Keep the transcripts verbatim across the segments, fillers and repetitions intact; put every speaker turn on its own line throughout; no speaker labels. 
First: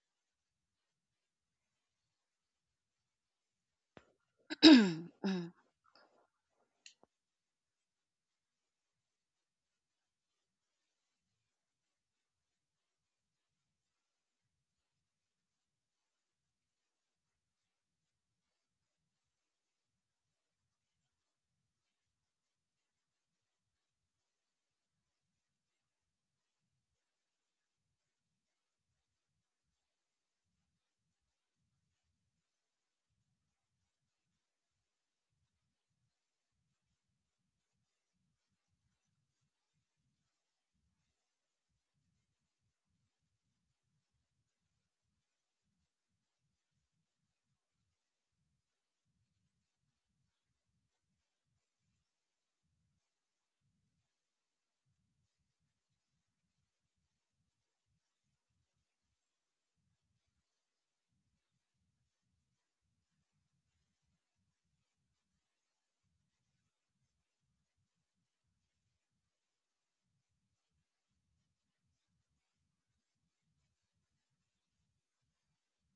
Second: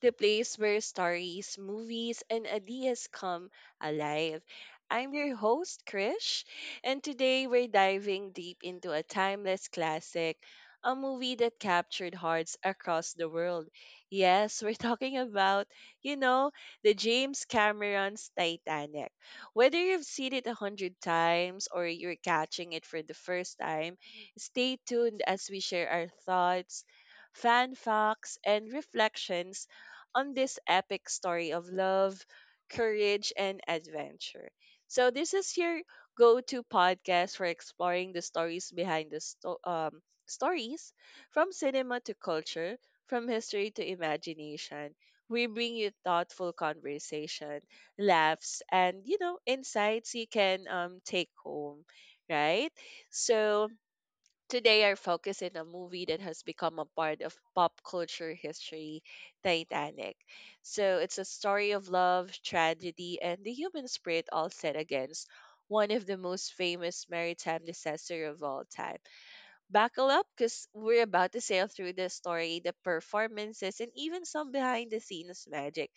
the place where stories, movies, and ideas come alive. I'm your host, Krish, and today we're diving deep into a timeless classic, a movie that captured hearts across the world. Yes, we're talking about, you know, the James Cameron's Titanic. Whether you've seen it a hundred times or you're catching it for the first time, stay tuned as we share our thoughts, fan facts, and reflections on this epic story of love, courage, and adventure. So, this is your go to podcast for exploring the stories behind the sto- um, stories from cinema to culture, from history to imagination. We bring you thoughtful conversation, laughs, and you know, insights you can um, take home, right? So, today, our focus in a movie that has become a part of pop culture history, Titanic. So, it's a story of love, tragedy, and the human spirit all set against one of the most famous maritime disaster of all time. Buckle up because we're about to sail through the story, the performances, and even some behind the scenes magic.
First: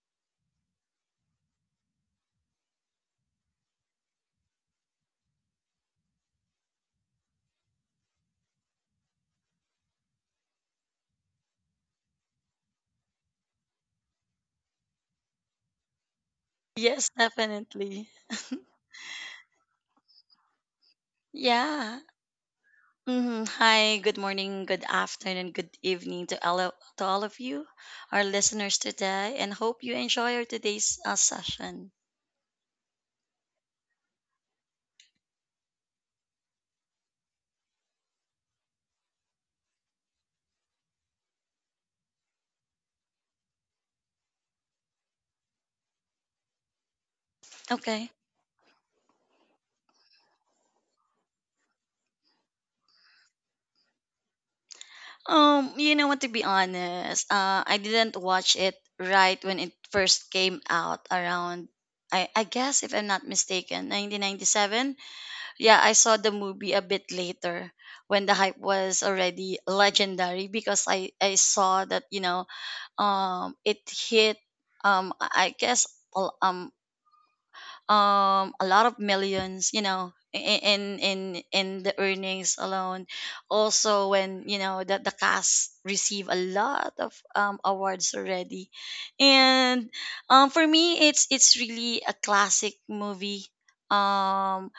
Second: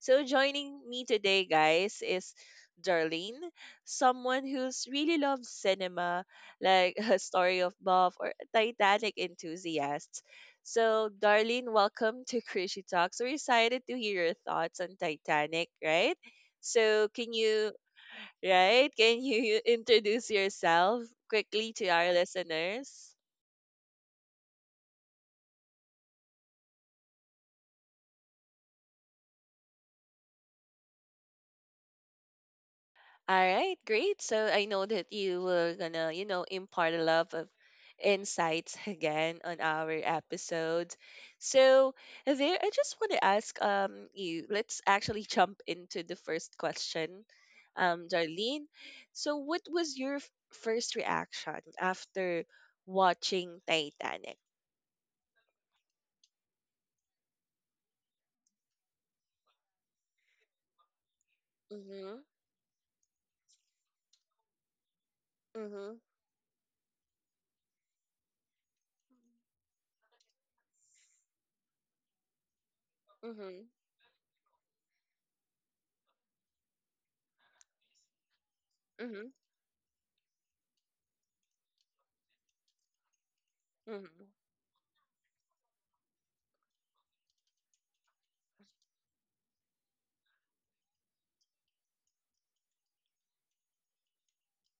So, joining me today, guys, is Darlene, someone who's really loves cinema, like a story of buff or a Titanic enthusiast. So, Darlene, welcome to Cruishy Talks. We're excited to hear your thoughts on Titanic, right? So,
Yes,
can you,
definitely.
right? Can you introduce yourself quickly to
Yeah.
our listeners?
hmm Hi, good morning, good afternoon, good evening to all of, to all of you, our listeners today, and hope you enjoy our today's uh, session.
All right, great. So I know that you were gonna, you know, impart a lot of insights again on our episodes. So there, I just want to ask um you. Let's actually jump into the first question, um,
Okay.
Darlene. So what was your f- first reaction after watching Titanic?
Um, you know what? To be honest, uh, I didn't watch it right when it first came out around.
Mhm.
I I guess if I'm not mistaken, nineteen ninety-seven. Yeah, I
Mhm.
saw the movie a bit later when the hype was already legendary because I I saw that you know um
Mhm.
it hit. um I I guess a- um um a lot of
Mhm.
millions, you know, i- in in in the earnings alone. Also
Mhm.
when you know that the cast receive a lot of um awards already. And um for me, it's it's really a classic movie. um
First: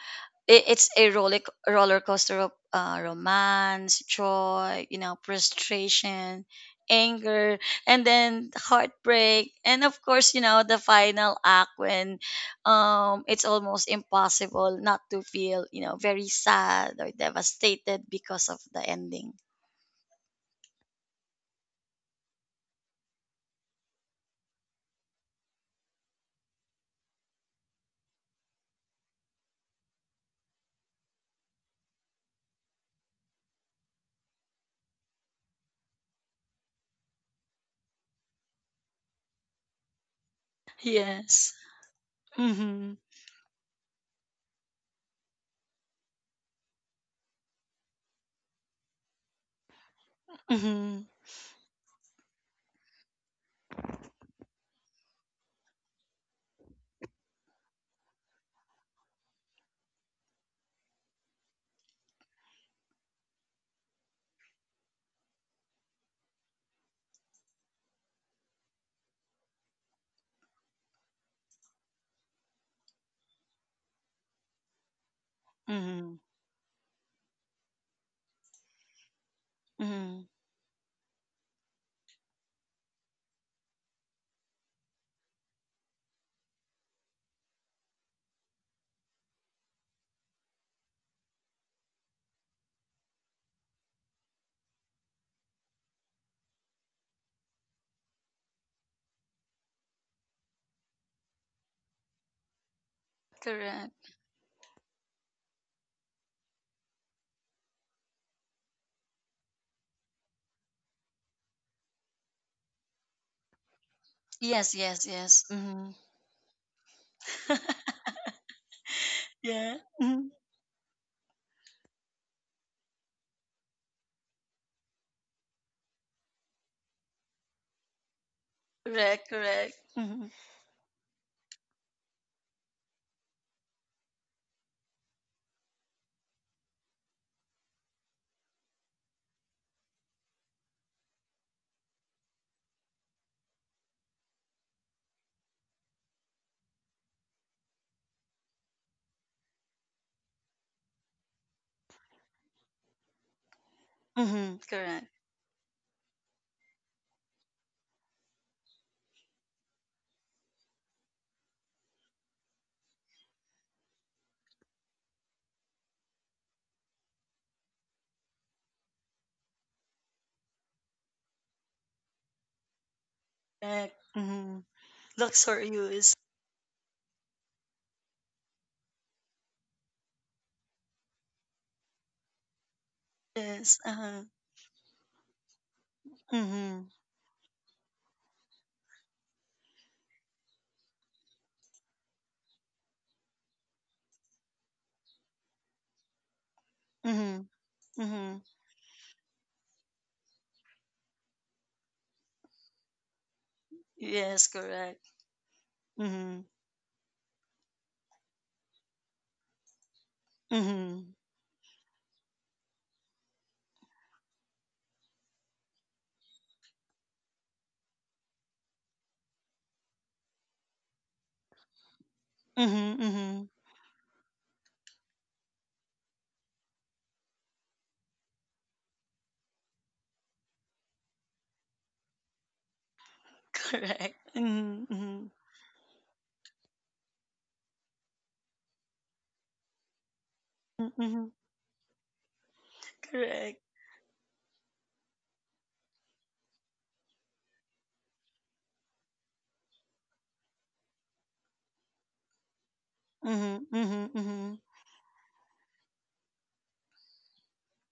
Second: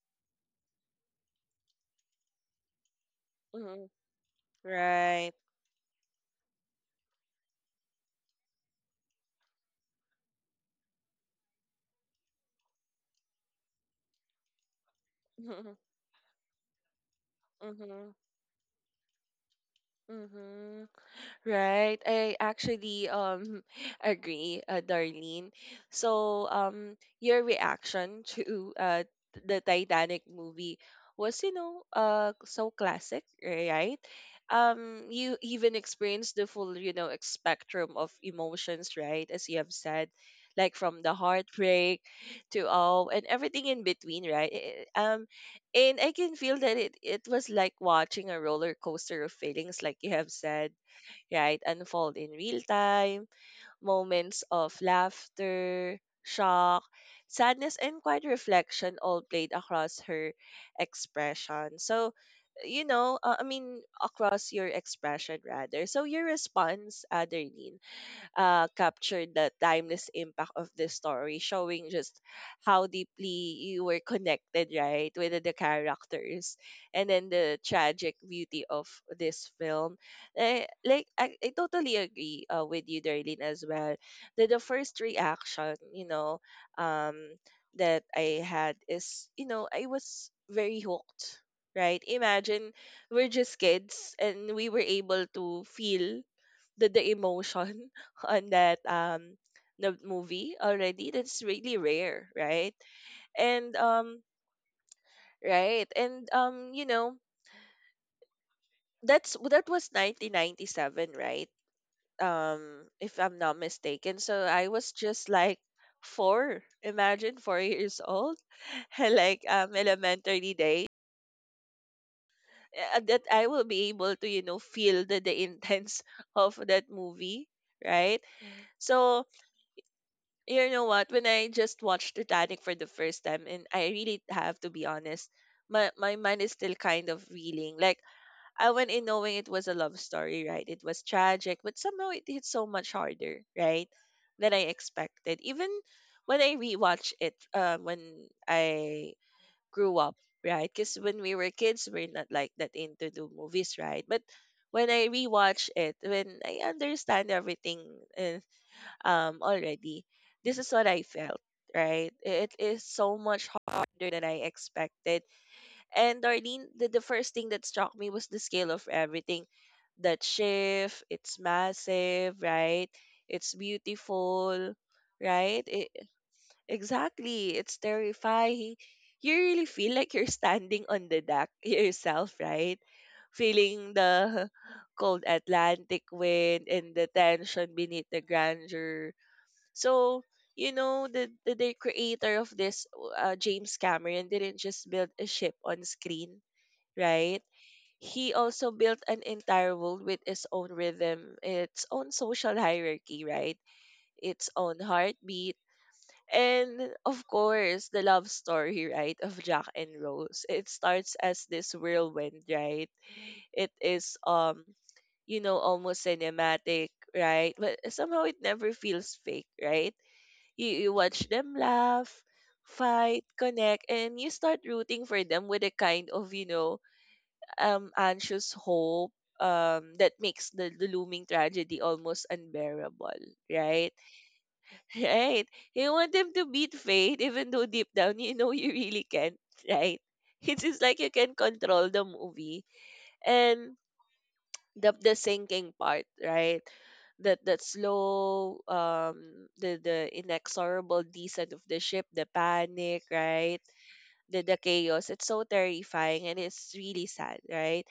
it, it's a roller roller coaster of uh,
Mhm.
romance, joy, you know,
Right.
frustration, anger, and then heartbreak. And of course, you know, the final act, when um it's almost impossible not to feel
Mhm.
you know very sad or devastated
Mhm.
because of the ending.
Mhm. Right. I actually um agree, uh, Darlene. So um your reaction to uh the Titanic movie was, you know, uh so classic, right? Um, you even experienced the full, you know, ex- spectrum of emotions, right? As you have said, like from the
Yes.
heartbreak to
Mm-hmm.
all and everything in between, right? Eh, Um and I can feel that it it was like watching a roller coaster of feelings like you have said,
Mm-hmm.
right? Unfold in real time, moments of laughter, shock, sadness, and quiet reflection all played across her expression. So, you know, uh, I mean, across your expression rather. So, your response, Adeline, uh, captured the timeless impact of this story, showing just how deeply you were connected, right, with the
Mm-hmm.
characters, and then the tragic beauty of this film.
Mm-hmm.
Eh, like I, I totally agree, uh, with you, Darlene, as well. The, the first reaction, you know, um, that I had is, you know, I was very hooked. Right? Imagine we're just kids and we were able to feel the the emotion on that um the movie already. That's really rare, right? and
Correct.
um right. And um you know, that's that was nineteen ninety-seven, right? Um, if I'm not mistaken, so I
Yes,
was
yes,
just
yes.
like
Mm-hmm.
four. Imagine four years old like um
Yeah. Mm-hmm.
elementary days, uh, that I will be able to, you know, feel the, the intense of that movie, right? So
Correct, correct. Mm-hmm.
you know what? When I just watched Titanic for the first time, and I really have to be honest, my my mind is still kind of reeling. Like, I went in knowing it was a love story, right? It was tragic, but somehow it hit so much harder, right, than I expected. Even when I rewatch it, uh, when I grew up, right? Because when we were kids, we're not like that into the movies, right? But
Mm-hmm.
when
Correct.
I rewatch it, when I understand everything, uh, um already, this is what I felt, right. It is so much harder than I expected. And darlene, the, the first thing that struck me was the scale of everything. That shift, it's massive, right? It's
Correct. Mm-hmm.
beautiful, right it,
Luxurious.
exactly. It's terrifying. You really feel like you're standing on the deck yourself, right?
Yes.
Feeling
Uh-huh.
the cold Atlantic wind
Mm-hmm.
and the tension beneath the grandeur. So, you know, the, the, the creator of this, uh, James Cameron, didn't just build a ship on screen,
Mm-hmm.
right? He
Mm-hmm.
also built an entire world with its own rhythm, its own social hierarchy, right?
Yes,
Its own
correct.
heartbeat.
Mm-hmm.
And of course, the love story, right, of Jack and Rose. It
Mhm.
starts as this whirlwind, right? It is um, you know, almost cinematic, right? But somehow it never feels fake, right? You, you watch them laugh,
Mhm,
fight,
mhm.
connect, and you start rooting for them with a kind of, you know, um, anxious hope um, that makes the, the looming tragedy almost unbearable, right?
Correct. Mhm, mhm.
Right. You want them to beat fate, even though deep down you know you really can't, right? It's just
Mm,
like you
mhm.
can control the movie.
Correct.
And the the sinking part, right? That that slow, um, the the inexorable descent of the ship, the panic,
Mhm,
right?
mhm, mhm.
The the chaos. It's so terrifying and it's really sad, right?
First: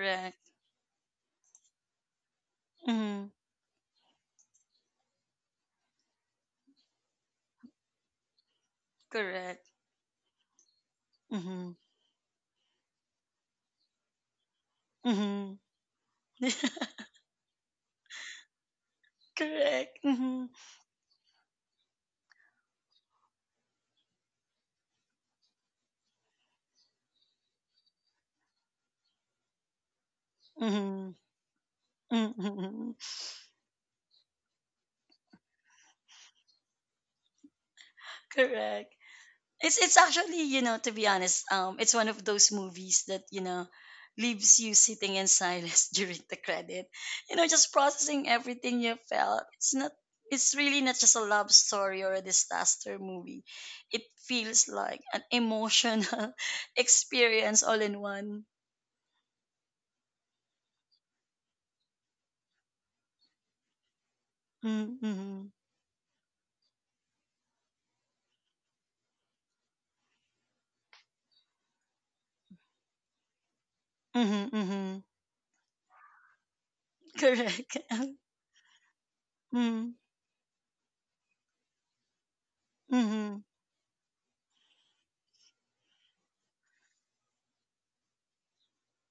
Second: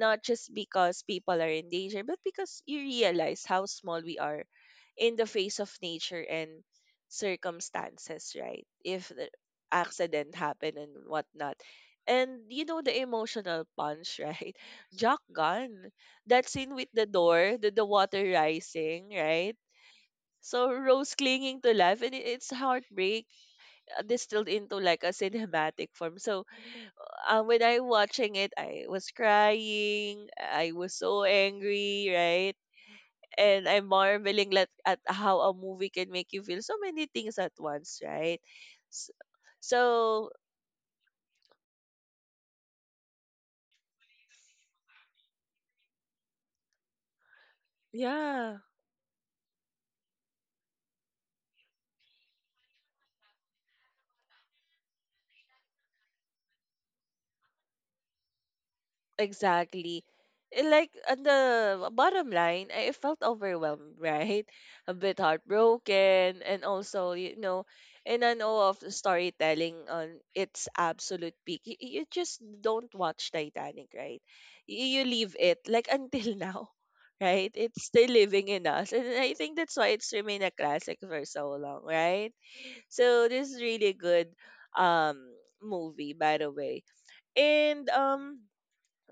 Not just because people are in danger, but because you
Mhm.
realize how small we are in the face of nature and circumstances, right? If the
Correct.
accident happened and whatnot.
Mhm.
And you know the emotional punch, right? Jack
Mhm.
gun. That scene with the door, the, the water rising, right?
Correct. Mhm.
So Rose clinging to life and it, it's heartbreak, uh, distilled into like a cinematic form. So uh, when I watching it, I was crying. I was
Mhm.
so angry, right?
Mhm.
And I'm marveling at, at how a movie can make you feel so many things at once, right?
Correct.
So,
It's it's
so
actually, you know, to be honest, um, it's one of those movies that, you know, leaves you sitting in silence during the credit. You know, just processing
yeah.
everything you felt. It's not it's really not just a love story or a disaster movie. It feels like an emotional experience all in one.
Exactly. Eh, like on the bottom line, I felt overwhelmed, right? A bit
Mm-hmm.
heartbroken, and also, you know, in an awe of the storytelling on its absolute peak. You, you just don't watch Titanic, right?
Mm-hmm.
You,
Mm-hmm.
you leave it like until now, right?
Correct.
It's still living in us, and I think that's why it's remained a classic for so long, right? So
Mm-hmm.
this is really good um movie, by the way, and um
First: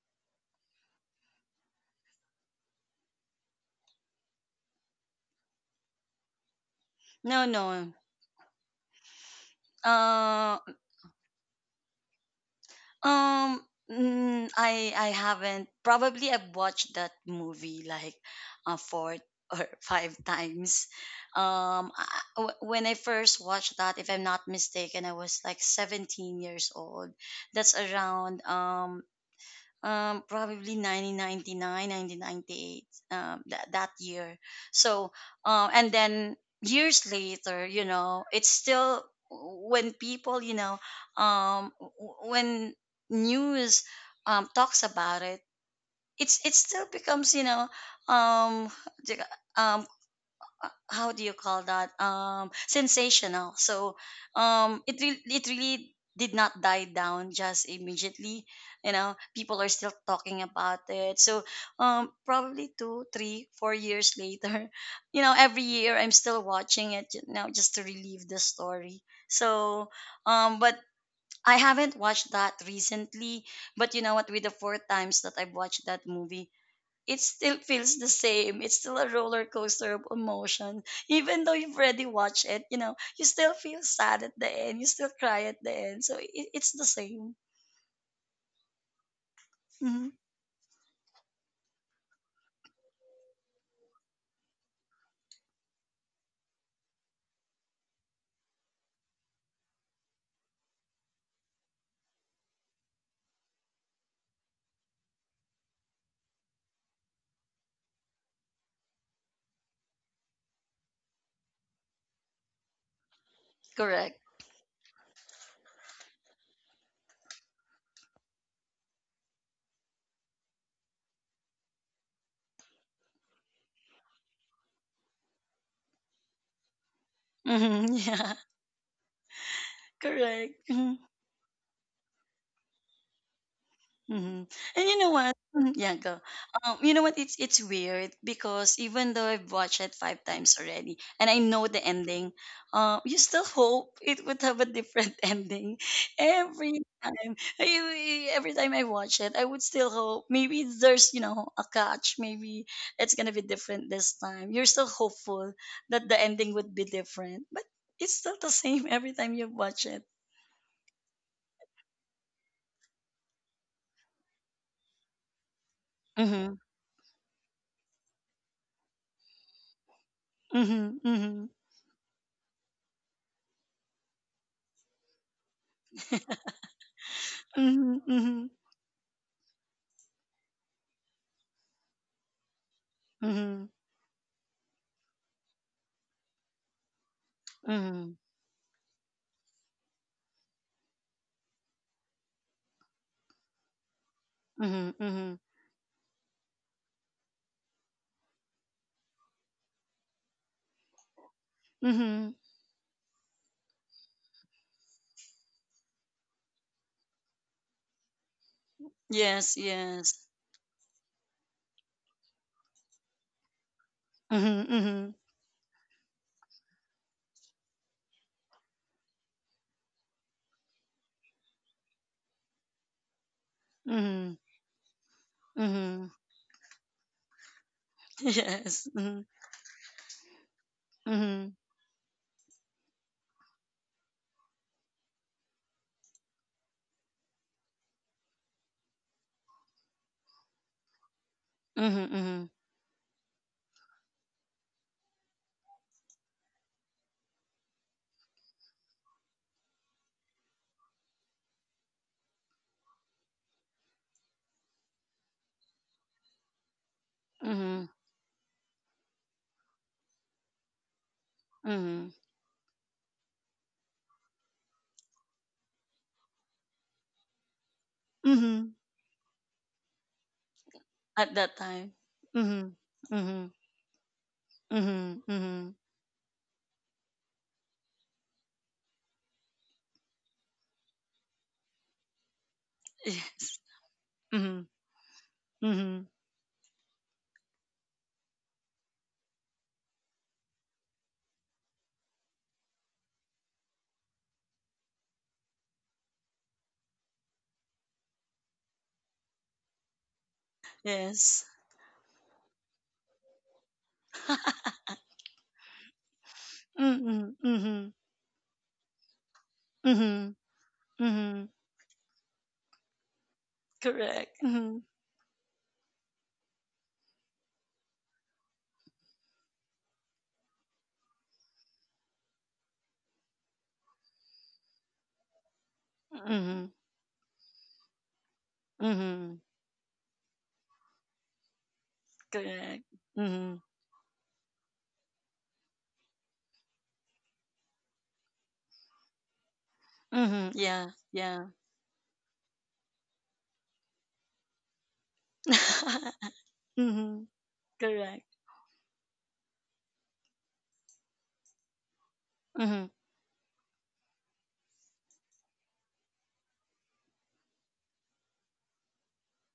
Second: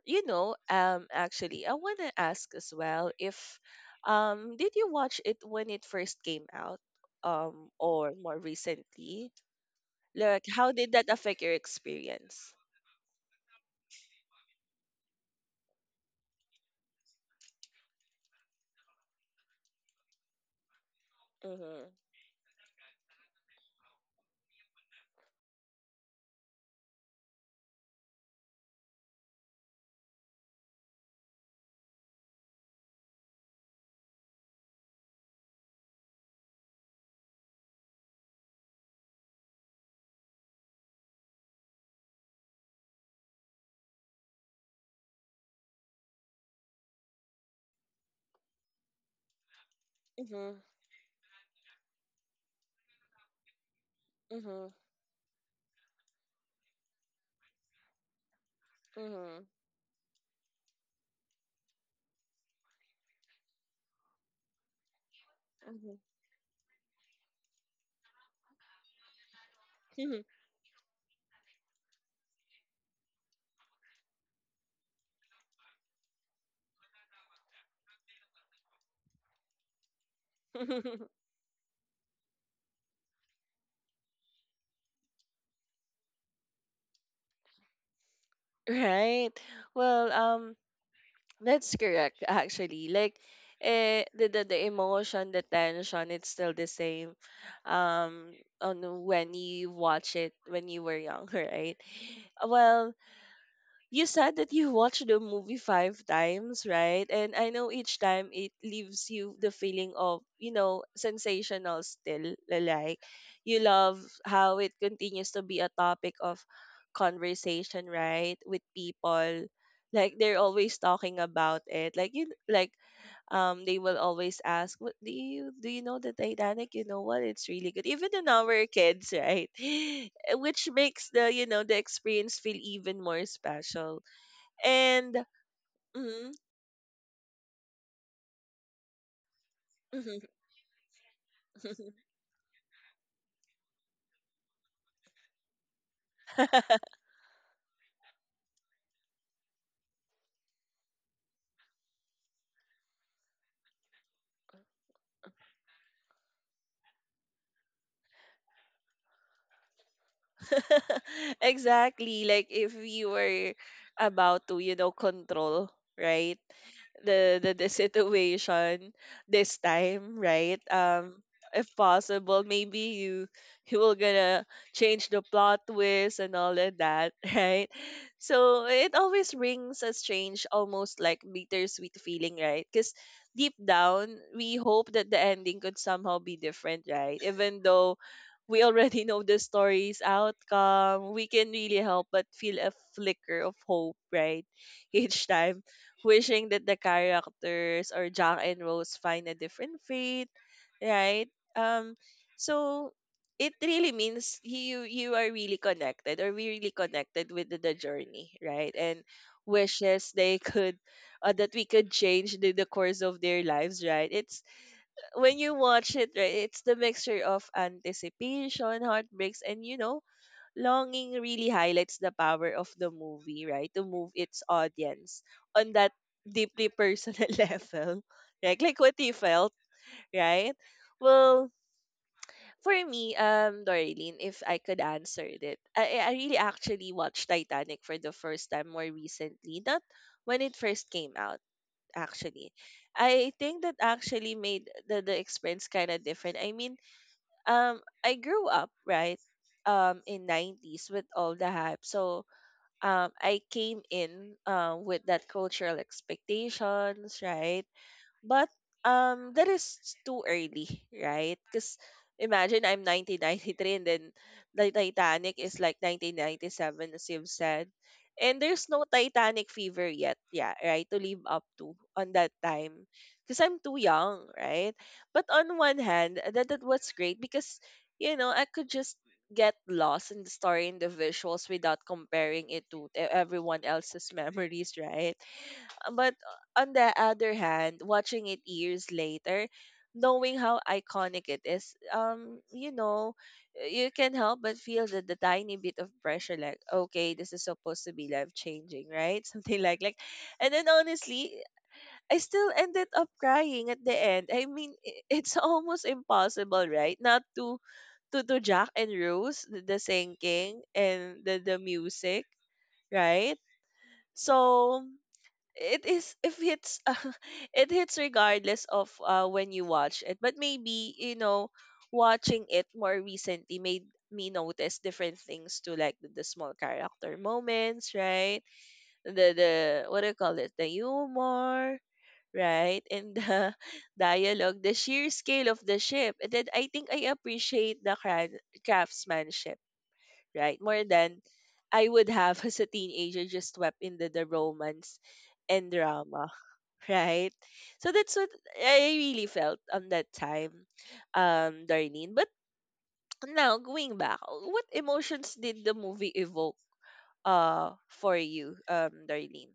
you know, um, actually, I want to ask as well if, um, did you watch it when it first came out,
No,
um,
no.
or more recently? Like,
Uh
how did that affect your experience?
Um, mm, I I haven't. Probably I've watched that movie like uh, four or five times.
Mm-hmm.
Um, I, I- wh- when I first watched that, if I'm not mistaken, I was like seventeen years old. That's around um um probably nineteen ninety-nine nineteen ninety-eight um that, that year. So um and then years later, you know, it's still, when people, you know, um w- when news um talks about it, it's it still becomes, you know, um
Mm-hmm.
how do you call that, um sensational. So
Mm-hmm.
um it re- it really did not die down just immediately. You know,
Mm-hmm.
people are still talking about it. So um probably two three four years later you know, every year I'm still watching it, you know just to relive the story. So
Mm-hmm.
um but I haven't watched that recently. But you know what, with the four times that I've watched that movie, it still feels the same. It's still a roller coaster of emotion. Even though you've already watched it, you know, you still feel sad at the end. You still cry at the end. So it, it's the same.
Right.
Hmm.
Well, um, that's correct actually. Like, eh, the, the the emotion, the tension, it's still the same. Um, on when you watch it when you were young, right? Well, you said that you watched the movie five times, right? And I know each time it leaves you the feeling of, you know, sensational still. Like, you love
Correct.
how it continues to be a topic of conversation, right? With people. Like, they're always talking about it. Like, you, like, um they will always ask what do you do you know the titanic you know what it's really good
Hmm.
even in
Yeah.
our kids, right?
Correct.
Which
Mm-hmm.
makes the, you know, the experience feel even more special,
Mm-hmm. And you know
and
what? Mhm. Yeah, go.
mhm,
Um, you know what? It's it's weird because even though I've watched it
mhm.
five times already, and I know the ending, uh, you still hope it would have a different ending every time. I- Every time I watch it, I would still hope, maybe there's, you know a catch. Maybe it's gonna be different this time. You're still hopeful that the ending would be different, but it's still the same every time you watch it.
Exactly, like if you were about to, you know, control, right,
Mm-hmm.
the the, the situation this time, right?
Mm-hmm.
Um,
Mm-hmm.
if possible, maybe you you will gonna change the plot twist and all of that, right?
Mm-hmm. Mm-hmm.
So it always brings a strange, almost like bittersweet feeling, right? Because deep
Mm-hmm.
down, we hope that the ending could somehow be different, right? Even though
Mhm.
we already know the story's outcome, we can really help but feel a flicker of hope, right?
Mhm.
Each
Mhm.
time wishing that the characters or Jack and Rose find a different fate, right? Um,
Mhm.
so it really means you you are really connected or we really connected with the, the journey, right? And
Yes,
wishes
yes.
they could, uh, that we could change the, the course of their lives, right? It's
Mhm. Mhm.
when you watch it, right? It's the mixture of anticipation, heartbreaks, and you know longing really highlights the power of the movie, right? To move
Mhm.
its audience on that
Mhm.
deeply personal level, right? Like
Yes.
what you
Mhm.
felt, right? Well,
Mhm.
for me, um, Dorleen, if I could answer it, I, I really actually watched Titanic for the first time more recently, not when it first came out,
Mhm. Mhm.
actually. I think that actually made the, the experience kind of different. I mean, um, I grew up, right? Um, in nineties with all the hype. So um, I came in uh, with that cultural expectations, right?
Mhm.
But um, that is too early, right? Because
Mhm.
imagine I'm nineteen ninety-three and then the Titanic is like nineteen ninety-seven, as you've said. And there's
Mhm.
no Titanic fever yet, yeah, right? To live
At
up
that
to
time.
on that
Mhm.
time. Because
Mhm.
I'm too young, right?
Mhm.
But on
Mhm.
one hand, that, that was great because, you know, I could just get lost in the story and the visuals without comparing it to e-
Yes.
everyone else's
Mhm.
memories, right?
Mhm.
but uh, on the other hand, watching it years later, knowing how iconic it is, um, you know, you can help but feel the, the tiny bit of pressure, like, okay, this is supposed to be life changing, right? Something like like, and then honestly,
Yes.
I still ended up crying at the end. I mean, i- it's almost impossible, right? Not
Mhm.
to
Mhm.
to to Jack and Rose, the, the
Mhm.
singing and the
Mhm.
the music, right?
Correct.
So
Mhm.
it is if it's it hits regardless of uh, when you watch it, but maybe you know watching it more recently made me notice different things, to like the, the small
Mhm.
character moments, right? the
Mhm.
the what do you call it, the humor, right?
Correct.
And the
Mhm.
dialogue, the sheer scale of the ship. And then I think I appreciate the cra- craftsmanship,
Mhm.
right? More
Yeah.
than
Yeah.
I would have as a teenager just swept into the romance and drama,
Mhm.
right? So that's
Correct.
what I really felt on that time, um, Darlene. But now going back, what emotions did the movie evoke uh for you, um, Darlene?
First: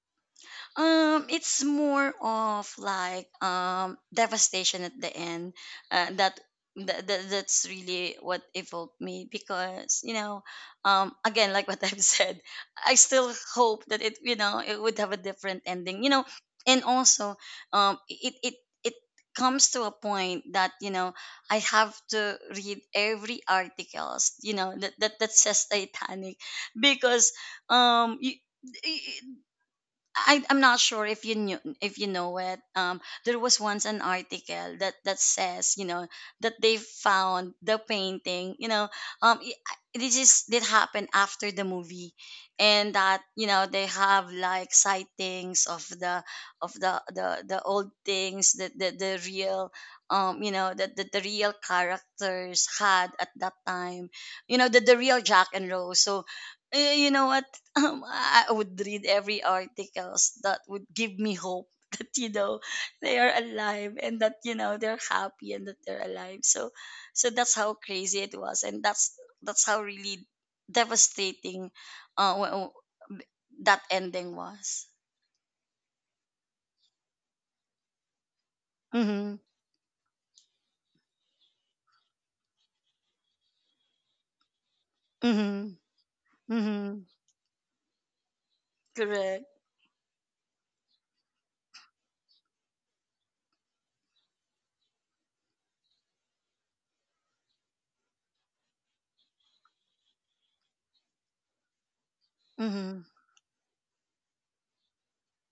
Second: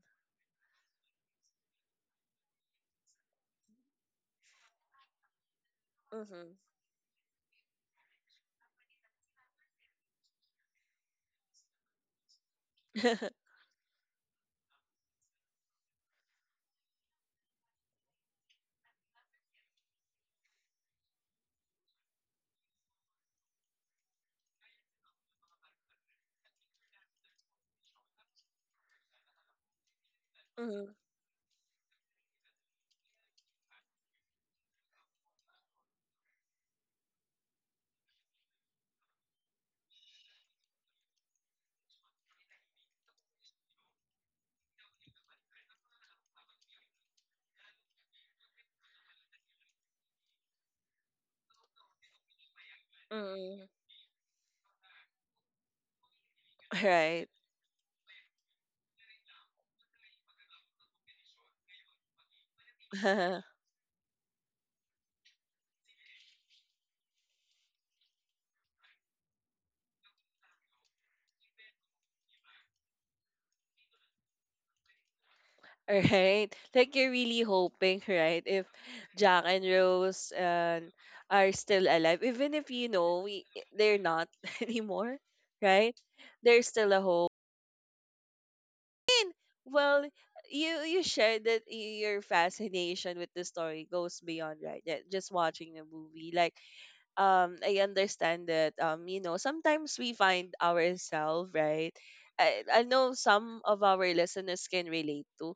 Um, it's more of like um devastation at the end. Uh, that,
Mm-hmm.
that that that's really what evoked me because, you know, um, again, like what I've said, I still hope that it you know it would have a different ending. You know, and also, um, it it it comes to a point that, you know I have to read every articles, you know that that, that says Titanic because um. You, I, I'm not
Mm-hmm.
sure if you knew, if you know it. Um, there was once an article that that says, you know, that they found the painting. You know, um, I This is did happen after the movie, and that, you know they have like sightings of the of the the, the old things that the, the real um you know that the, the real characters had at that
Mm-hmm.
time. You know the the real Jack and Rose. So. eh, You know
Right.
what? um, I would read every articles that would give me hope that, you know they are alive, and that, you know they're happy and that they're alive. So, so that's how crazy it was, and that's that's how really devastating uh, wh- wh- that ending was.
Right. Like you're really hoping, right? If
Mm-hmm.
Jack and Rose and are still alive, even if you know we, they're not anymore,
Mm-hmm.
right? There's still a
Mm-hmm.
hope.
Correct.
Well, you you shared that y- your fascination with the story goes beyond, right, that just watching the movie. Like um I understand that um you know sometimes we find ourselves, right. I, I
Mm-hmm.
know some of our listeners can relate to.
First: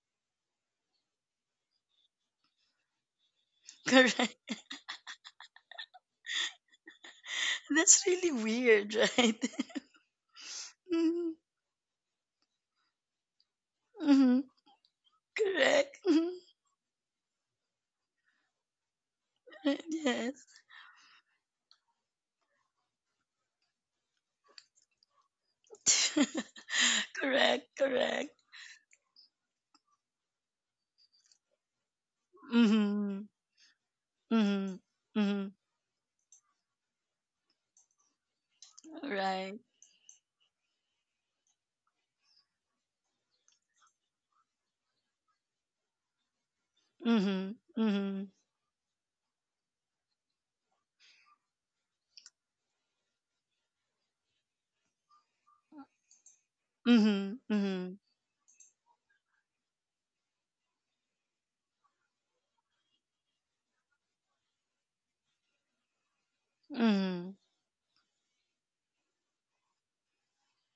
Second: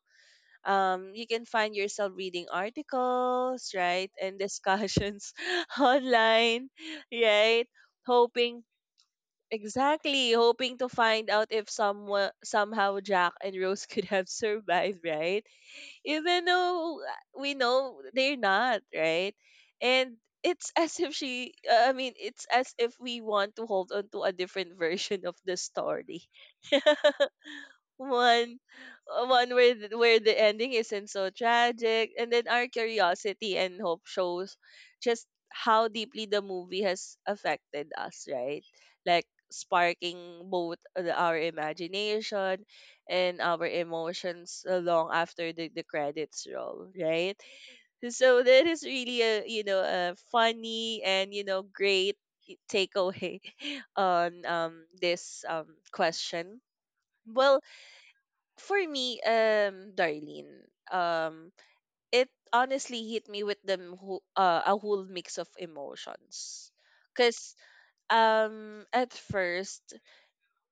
Um, you can find yourself reading articles, right,
Correct.
and discussions online, right?
That's really
Hoping.
weird, right?
Exactly, hoping to find out if someone somehow Jack and Rose could have
Mm-hmm.
survived, right?
Correct. Mhm.
Even though uh, we know they're not, right? And
Yes.
it's as if she, uh, I mean, it's as if we want to hold on to a different version of the story,
Correct. Correct.
one uh, one where th- where the ending isn't so tragic. And then our
Mhm.
curiosity and hope shows
Mhm.
just
Mhm.
how deeply the movie has affected us, right? Like
Right.
sparking both the- our imagination and our emotions, uh, long after the, the credits roll, right?
Mhm. Mhm.
So that is really a, you know, a funny and you know great takeaway on um this um question.
Mhm.
Well,
Mhm.
for me, um, Darlene, um, it honestly hit me with the m- who- uh, a whole mix of emotions.
Mhm.
Cause um, at first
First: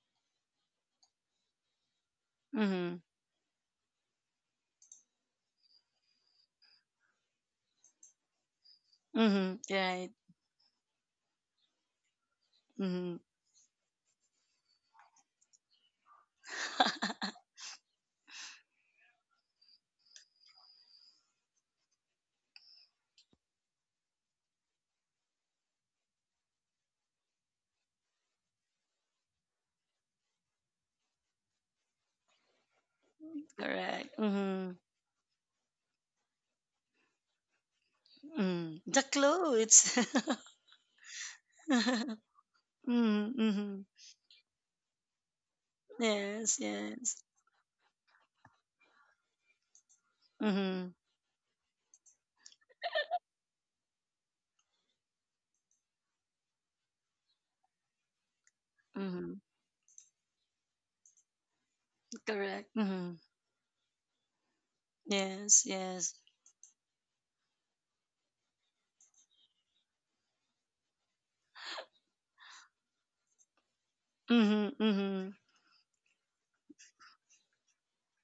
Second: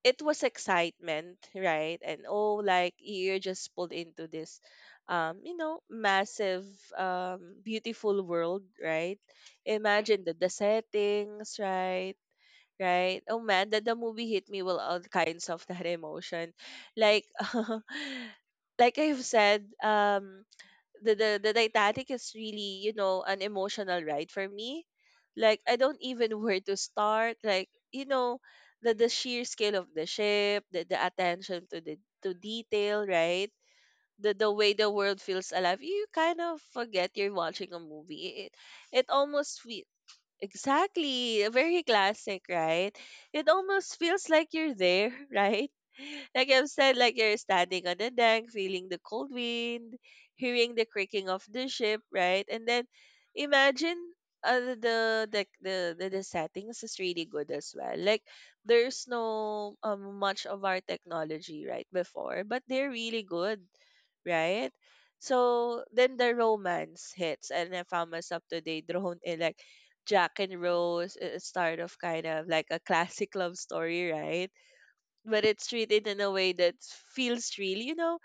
it was excitement, right? And oh, like
Mhm.
you're just pulled into this, um, you know, massive, um, beautiful world, right?
Mhm. Right.
Imagine the the settings, right?
Mhm.
Right? Oh man, that the movie hit me with all kinds of that emotion. Like like I've said, um the, the the Titanic is really, you know, an emotional ride for me. Like I don't even know where to start. Like, you know, the the sheer scale of the ship, the, the attention to the to detail, right?
Correct.
The, the way
Mhm.
the world feels alive, you kind of forget you're watching a movie. It,
Mhm. The
it almost fe-
clothes.
Exactly. Very classic, right?
Mhm.
It
Mhm.
almost feels like you're there, right? Like
Yes.
I've said, like
Yes.
you're standing on the deck, feeling the cold wind, hearing the
Mhm.
creaking of the ship, right? And then imagine uh, the, the the the the settings is really good as well. Like there's
Mhm.
no um much of our technology right before, but
Correct.
they're
Mhm.
really good, right?
Yes.
So
Yes.
then the romance hits, and I found myself today drawn in, like Jack and Rose is sort of kind of like a classic love story, right?
Mhm. Mhm.
But it's treated in a way that feels real. You know,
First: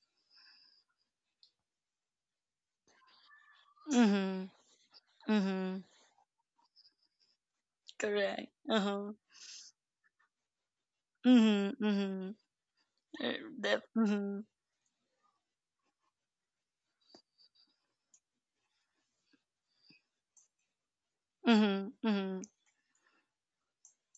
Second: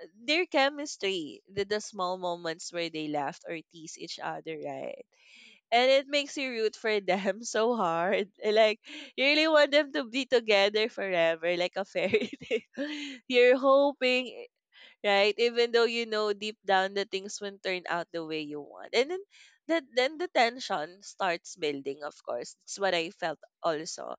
uh, their chemistry, the, the small moments where they laughed or tease each
Mhm.
other, right?
Mhm.
And it makes you root for them so hard.
Correct. Uh
Like,
huh.
you really want them to be together forever, like
Mhm.
a fairy
Mhm.
tale.
Uh,
You're
Def. Mhm.
hoping, right? Even though you know deep down the things won't turn out the way you want. And then that then the tension starts
Mhm.
building, of
Mhm.
course. It's what I felt also.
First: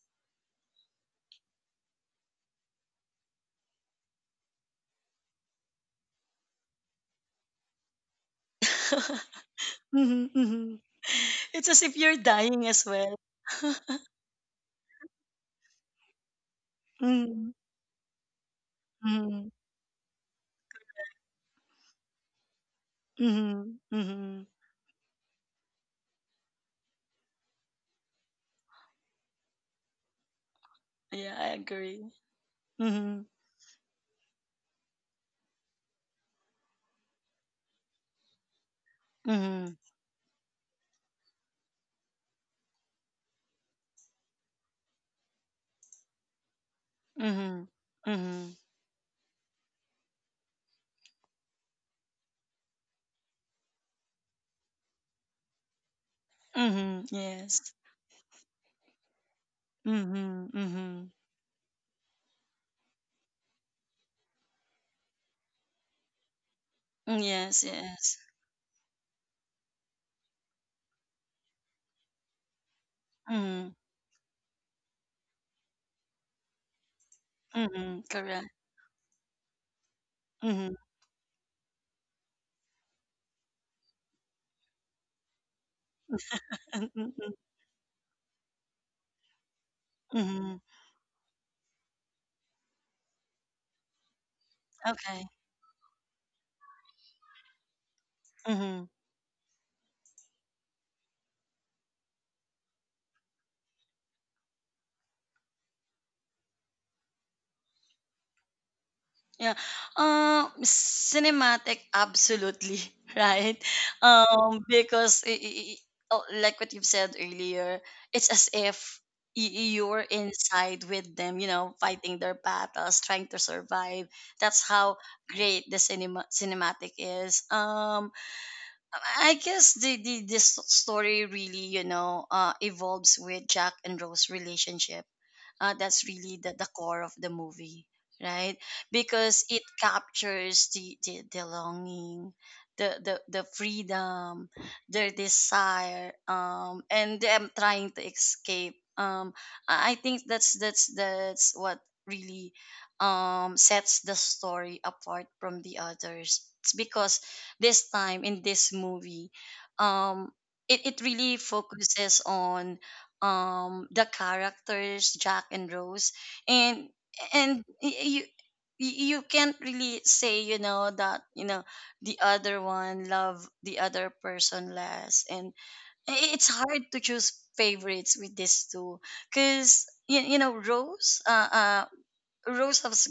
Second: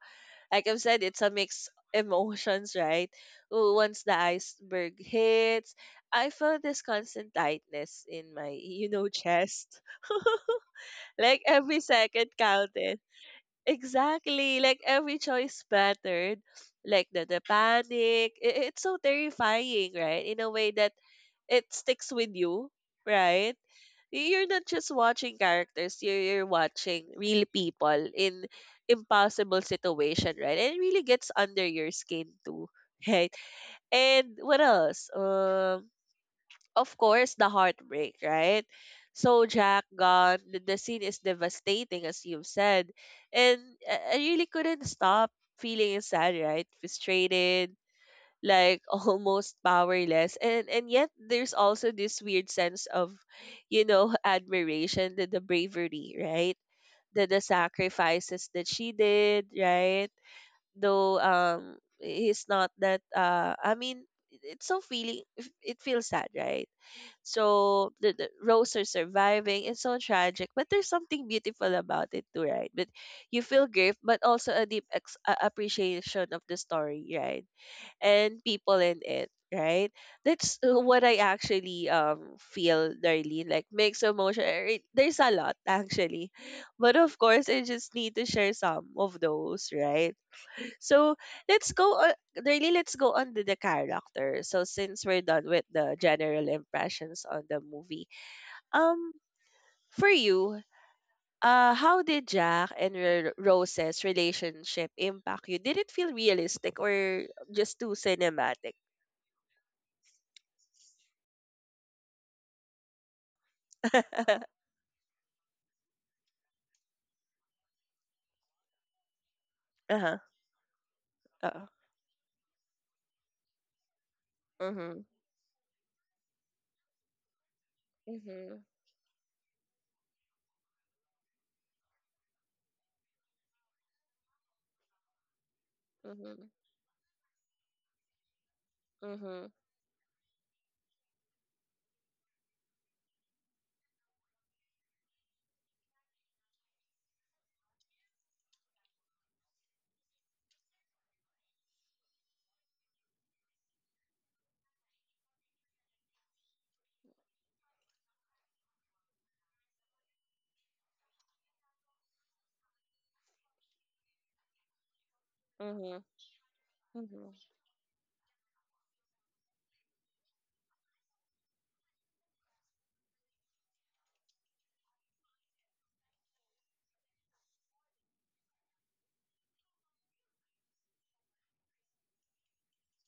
Like I've said, it's a mix emotions, right? Oh, once the iceberg hits, I felt this constant tightness in my, you know, chest.
Mhm, mhm.
Like
It's
every
as if you're
second
dying as
counted.
well.
Exactly. Like every choice mattered. Like the, the
Mm,
panic. I- it's so
mhm,
terrifying, right? In a way that it sticks with you, right?
mhm,
Y-
mhm.
You're not just watching characters, you're, you're watching real people in impossible situation, right? And it really gets
Yeah, I
under your
agree.
skin too,
Mhm,
right? And what else? Um, of course, the heartbreak, right? So
mhm,
Jack gone, the, the scene is devastating as you've said. And I I really couldn't stop feeling sad, right?
mhm,
Frustrated,
mhm,
like almost powerless, and and yet there's also this weird sense of, you know, admiration, the, the bravery, right?
mhm.
The the
Yes.
sacrifices that she did, right?
Mhm, mhm.
Though um he's not that uh I mean, it's so feeling it, it feels sad, right?
Mm, yes,
So the,
yes.
the rose are surviving, it's so tragic, but there's something beautiful about it too, right? But you feel
Mhm,
grief but also a deep ex- uh, appreciation of the story, right?
mhm.
And
Correct.
people in it, right? That's
Mhm,
uh, what I actually um feel, Darlene. Like mixed emotion. eh, There's a lot actually,
mhm,
but of
mhm.
course, I just need to share some of those, right?
Mhm.
So let's go. Uh, really, let's go on to the character. So since we're
Okay.
done with the general impressions on the movie,
Mhm.
um, for you, uh, how did Jack and Ro- Rose's relationship impact you? Did it feel realistic or just too cinematic?
Yeah. Um, cinematic, absolutely, right? Um, because i i i- oh, like what you've said earlier, it's as if y- y- you're
Uh-huh.
inside with them, you
Uh-oh.
know, fighting their battles, trying to survive. That's how
Mhm.
great the cinema cinematic is. Um,
Mhm.
I guess the, the this story really, you know, uh, evolves with Jack and Rose relationship. Uh, that's really
Mhm.
the, the core of the movie, right? Because
Mhm.
it captures the, the, the longing, the, the, the freedom, their desire, um, and them trying to escape. Um, I I think that's that's that's what really um, sets the story apart from the others. It's because this time in this movie um it, it really focuses on um the characters Jack and
Mhm.
Rose, and
Mhm.
and y- you you can't really say, you know that, you know the other one love the other person less. And i- it's hard to choose favorites with these two, because you, you know Rose, uh, uh Rose has,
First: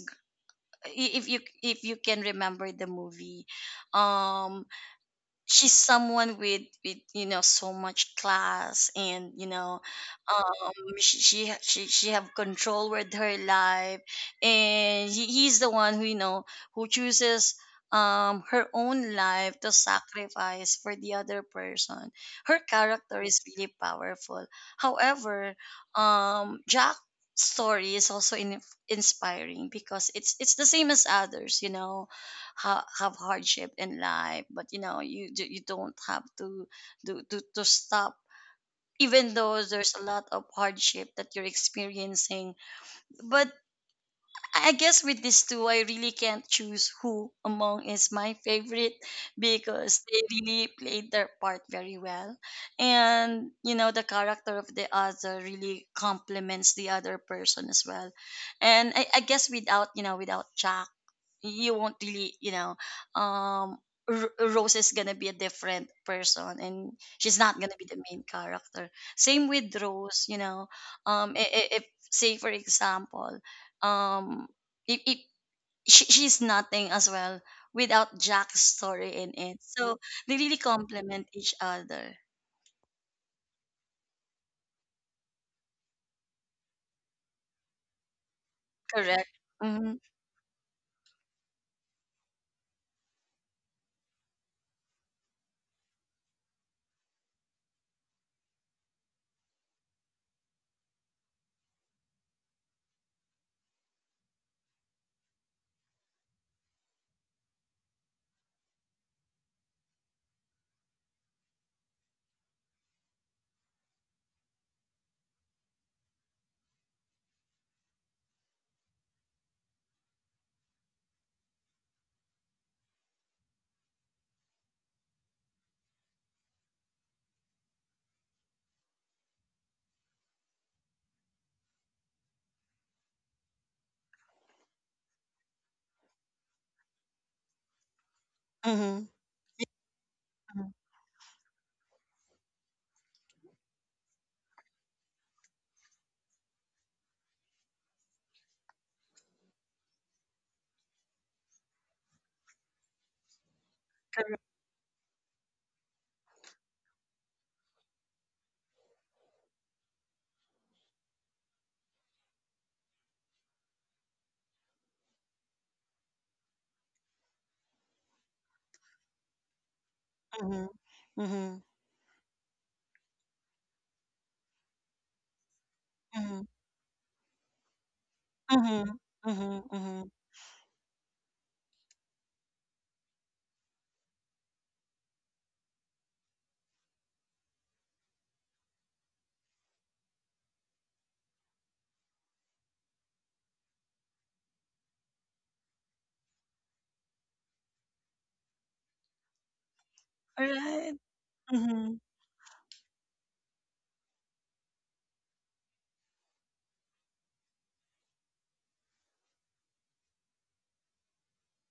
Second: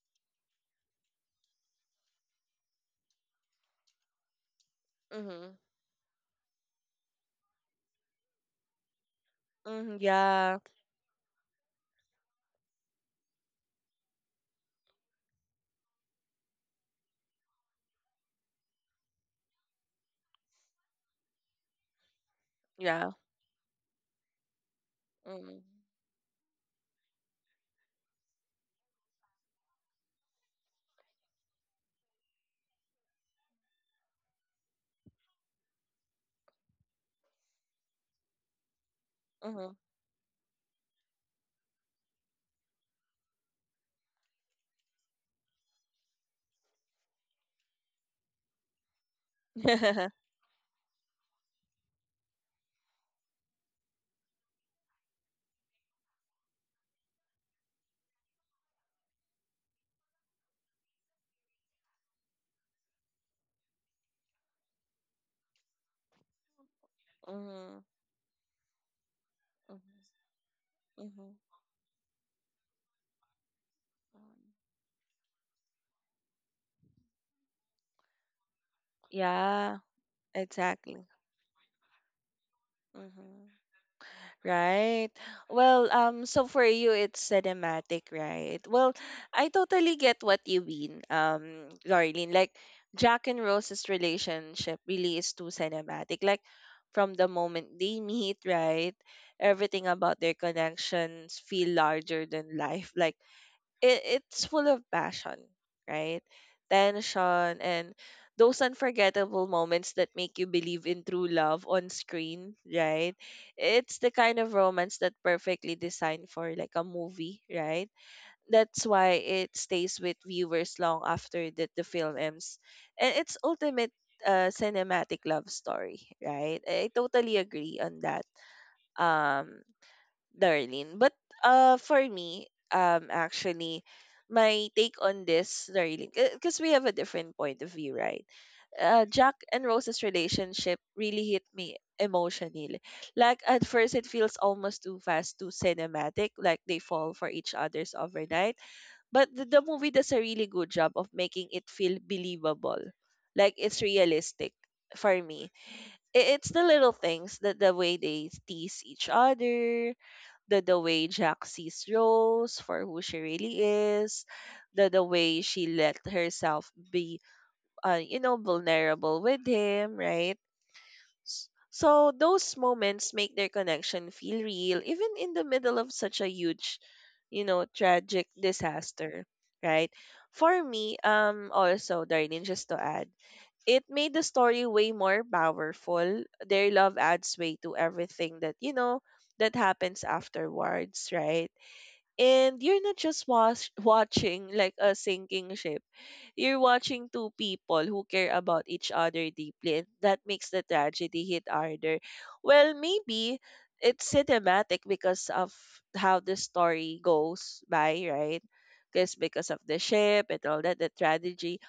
if you if you can remember the movie, um
Mhm.
she's someone with with you know so much class, and, you know
Mhm. Yeah.
um she she ha- she, she have control with her life. And he, he's the one who, you know who chooses, um her own life to sacrifice for the other person. Her
Yeah.
character is really powerful, however
Mhm.
um Jack's story is also in, inspiring because it's it's the same as others. You know, ha- have hardship in life, but, you know you d- you don't have to to, to to stop even though
Mhm.
there's a lot of hardship that you're experiencing. But I guess with these two, I really can't choose who among is my favorite, because they really played their part very well. And, you know, the character of the other really complements the other person as well. And I, I guess, without, you know, without Jack, you won't really, you know, um, R- Rose is gonna be a different person, and she's not gonna
Mhm.
be the main character. Same with
Mhm.
Rose, you know.
Mhm.
Um, I- I- if say for example, um it, it she, she's nothing as well without Jack's story in it.
Yeah.
So they really
Exactly.
complement each other.
Mhm. Right. Well, um, so for you it's cinematic, right? Well,
Correct.
I
Mm-hmm.
totally get what you mean, um, Darlene. Like Jack and Rose's relationship really is too cinematic. Like from the moment they meet, right? Everything about their connections feel larger than life. Like it, it's full of passion, right? Tension and those unforgettable moments that make you believe in true love on screen, right? It's the kind of romance that perfectly designed for like a movie, right? That's why it stays with viewers long after the, the film ends. And it's ultimate uh, cinematic love story, right? I totally agree on that. Um, Darlene. But uh, for me, um, actually, my take on this, Darlene, because we have a different point of view, right? Uh,
Mm-hmm.
Jack and Rose's relationship really hit me emotionally. Like at first, it feels almost too fast, too cinematic. Like they fall for each other's overnight. But the, the movie does a really good job of making it feel believable. Like it's
Correct.
realistic for me. It, it's the little things, that the way they tease each other, the the way Jack sees Rose for who she really is, the the way she let herself be, uh, you know, vulnerable with him, right?
Mm-hmm.
S-
Mm-hmm.
So those moments make their connection feel real, even in the middle of such a
Mm-hmm.
huge, you know, tragic
Mm-hmm.
disaster,
Mm-hmm.
right?
Mm-hmm.
For me, um, also, Darlene, just to add, it made the story way more powerful. Their love adds way to everything that you know that happens afterwards, right? And you're not just watch, watching like a sinking ship. You're watching two people who care about each other deeply, and that makes the
Right.
tragedy hit
Mm-hmm.
harder. Well, maybe it's cinematic because of how the story goes by, right? Because because of the ship and all that, the tragedy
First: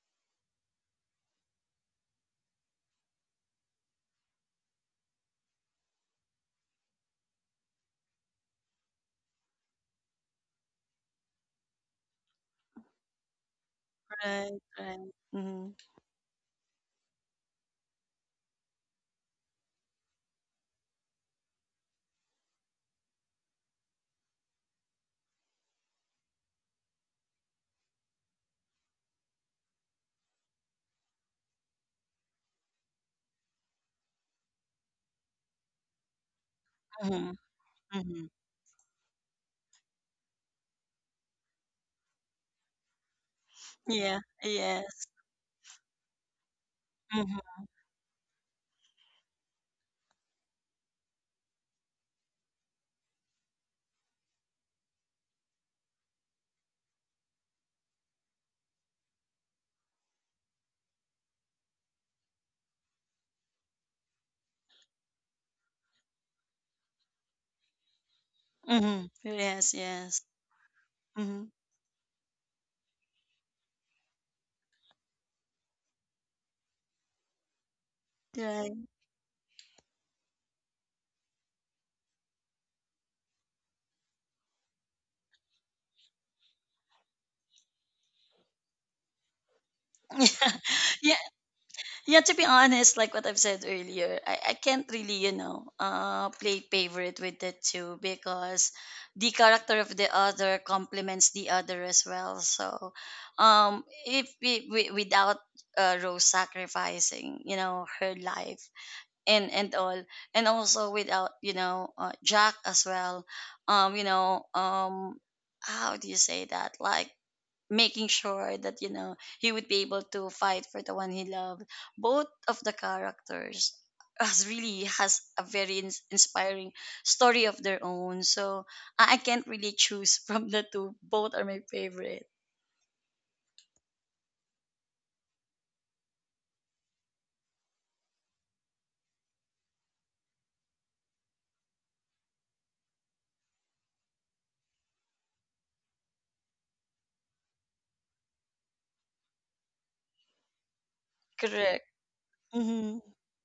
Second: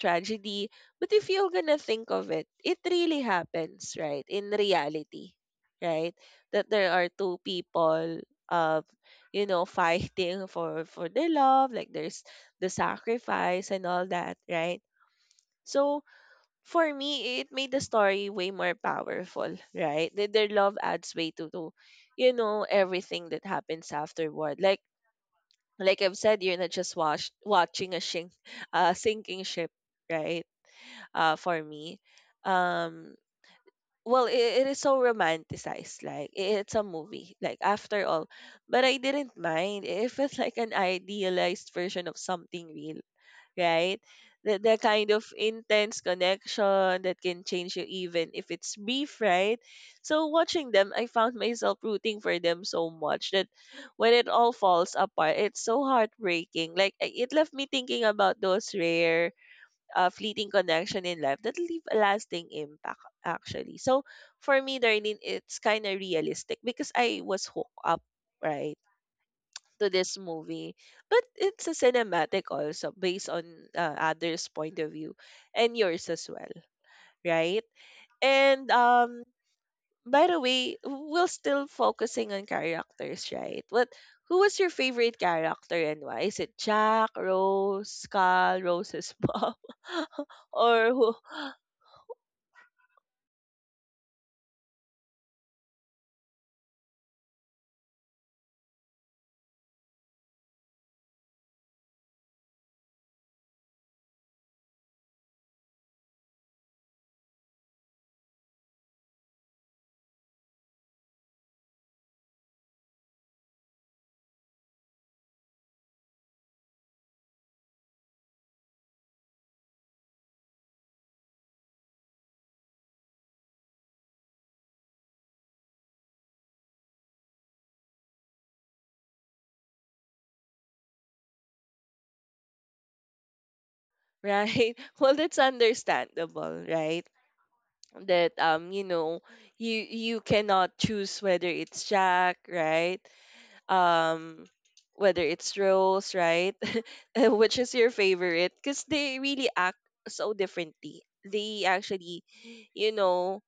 tragedy. But if you're gonna think of it, it really happens, right? In reality, right? That there are two people, uh, you know, fighting for for their love. Like there's the sacrifice and all that,
Right.
right?
Right. Mm-hmm.
So for me, it made the story way more powerful, right? Their their love adds way to to, you know, everything that happens afterward. Like like I've said, you're not just watch, watching a shink, uh, sinking ship, right? Uh, for me. Um, well, it, it is so romanticized. Like i- it's a
Mm-hmm.
movie. Like after all,
Mm-hmm.
but I didn't mind. It felt like an idealized version of something real, right?
Yeah.
The the
Yes.
kind of intense connection that can
Mm-hmm.
change you even if it's brief, right? So watching them, I found myself rooting for them so much that when it all falls apart, it's so heartbreaking. Like I- it left me thinking about those rare uh, fleeting connection in life that leave a lasting impact actually. So for me, Darlene, it's kind of realistic because I was hooked up, right,
Mm-hmm. Yes.
to this
Yes.
movie. But
Mm-hmm.
it's a cinematic also based on uh, others' point of view and yours as well, right? And
Right.
um by the way, we're still focusing on characters, right? What who was your favorite character and why? Is it Jack, Rose, Carl, Rose's mom? Or who
Yeah. Yeah, to be honest, like what I've said earlier, I, I can't really, you know, uh, play favorite with the two, because the character of the other complements the other as well. So, um, if we, we without, uh, Rose sacrificing, you know, her life and and all, and also without, you know, uh, Jack as well, um, you know, um, how do you say that? Like making sure that, you know he would be able to fight for the one he loved. Both of the characters has really has a very ins- inspiring story of their own. So i I can't really choose from the two. Both are my favorite.
right? Well, that's understandable, right? That um, you know, you you cannot choose whether it's Jack, right? Um, Whether it's Rose, right? Which is your favorite? Because they really act so differently. They
Correct.
actually, you
Mm-hmm.
know,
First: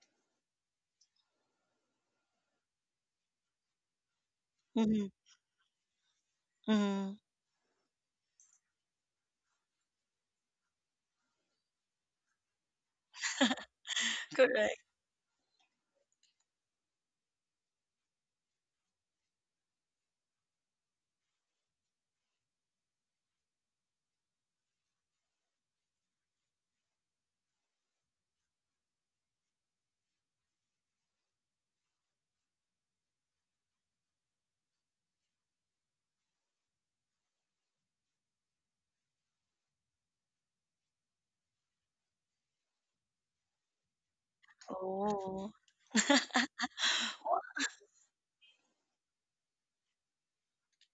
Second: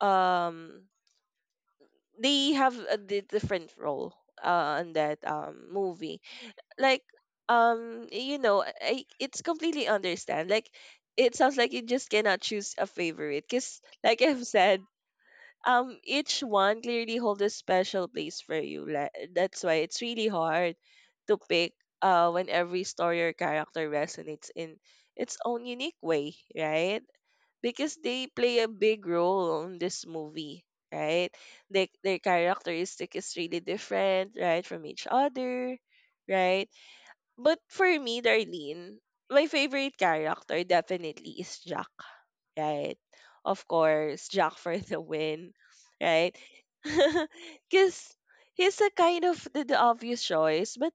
um, they have a di- different role uh on
Mm-hmm.
that um movie like
Mm-hmm.
um you know I, I- it's completely understand like it sounds like you just cannot choose a favorite because like I've said,
Correct.
um each one clearly holds a special place for you, like that's why it's really hard to pick uh when every story or character resonates in its own unique way, right? Because they play a big role in this movie, right? They, their characteristic is really different, right, from each other, right? But for me, Darlene, my favorite character definitely is Jack, right? Of course, Jack for the
Oh.
win, right? Because he's a kind of the, the obvious choice, but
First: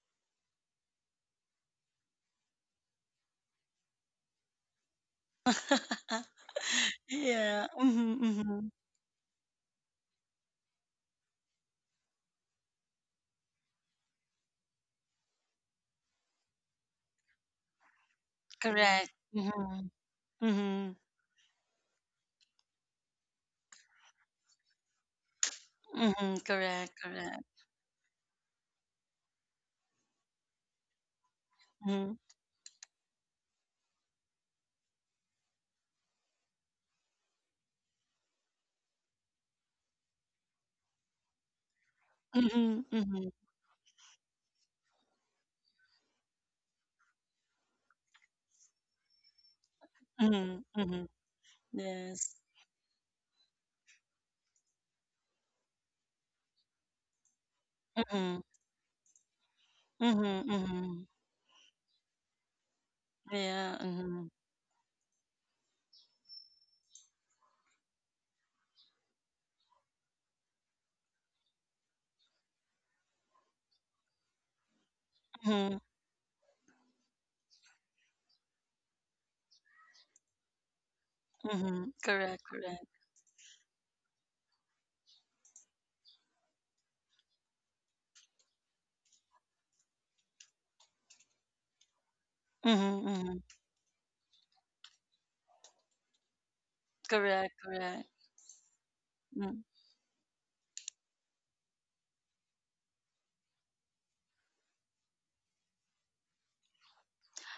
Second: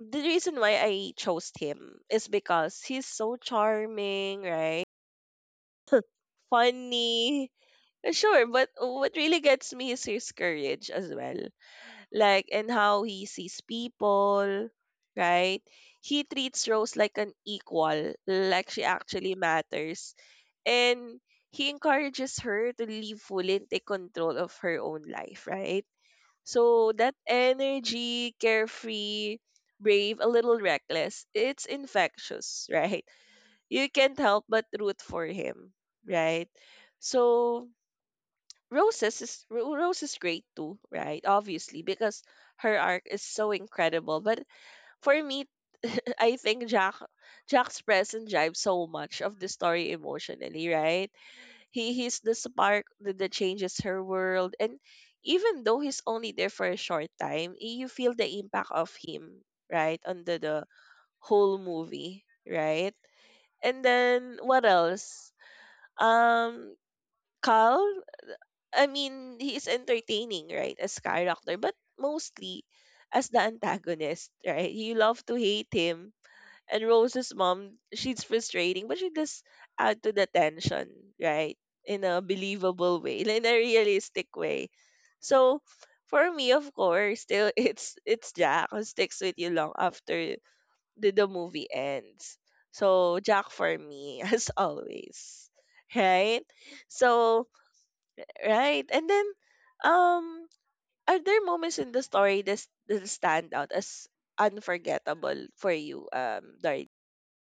the reason why I chose him is because he's so charming, right? Funny.
Yeah. Mm-hmm.
Sure,
Mm-hmm.
but what really gets me is his courage as well. Like and how he sees people, right? He treats Rose like an equal, like she
Correct.
actually
Mm-hmm.
matters.
Mm-hmm.
And he encourages her to live fully and take control of her own life, right?
Mm-hmm. Correct,
So that
correct.
energy, carefree, brave, a little reckless, it's
Mm-hmm.
infectious, right? You can't help but root for him, right? So Roses is Ro- Rose is great too, right? Obviously, because her arc is
Mm-hmm.
so incredible. But for me, I think Jack Jack's presence drives so much of the story
Mhm,
emotionally,
mhm.
right? He he's the
Yes.
spark that, that changes her world, and even though he's only there for a short time, y- you feel the
Mhm,
impact of him, right, on the
mhm,
the
mhm.
whole movie, right?
Yeah,
And
mhm,
then what else? Um, Carl. I mean, he is entertaining, right, as character, but mostly as the antagonist, right? You love to hate
mhm,
him. And Rose's mom, she's frustrating, but she does add to the tension, right?
mhm.
In a
Correct, correct.
believable way, in a realistic way. So for me, of course, still it's it's Jack who sticks with you long after the, the movie ends.
Mhm,
So
mhm.
Jack for me, as always. Right? So.
Correct, correct.
Right. And then,
Mm.
um, are there moments in the story that that stand out as unforgettable for you, um, Dari?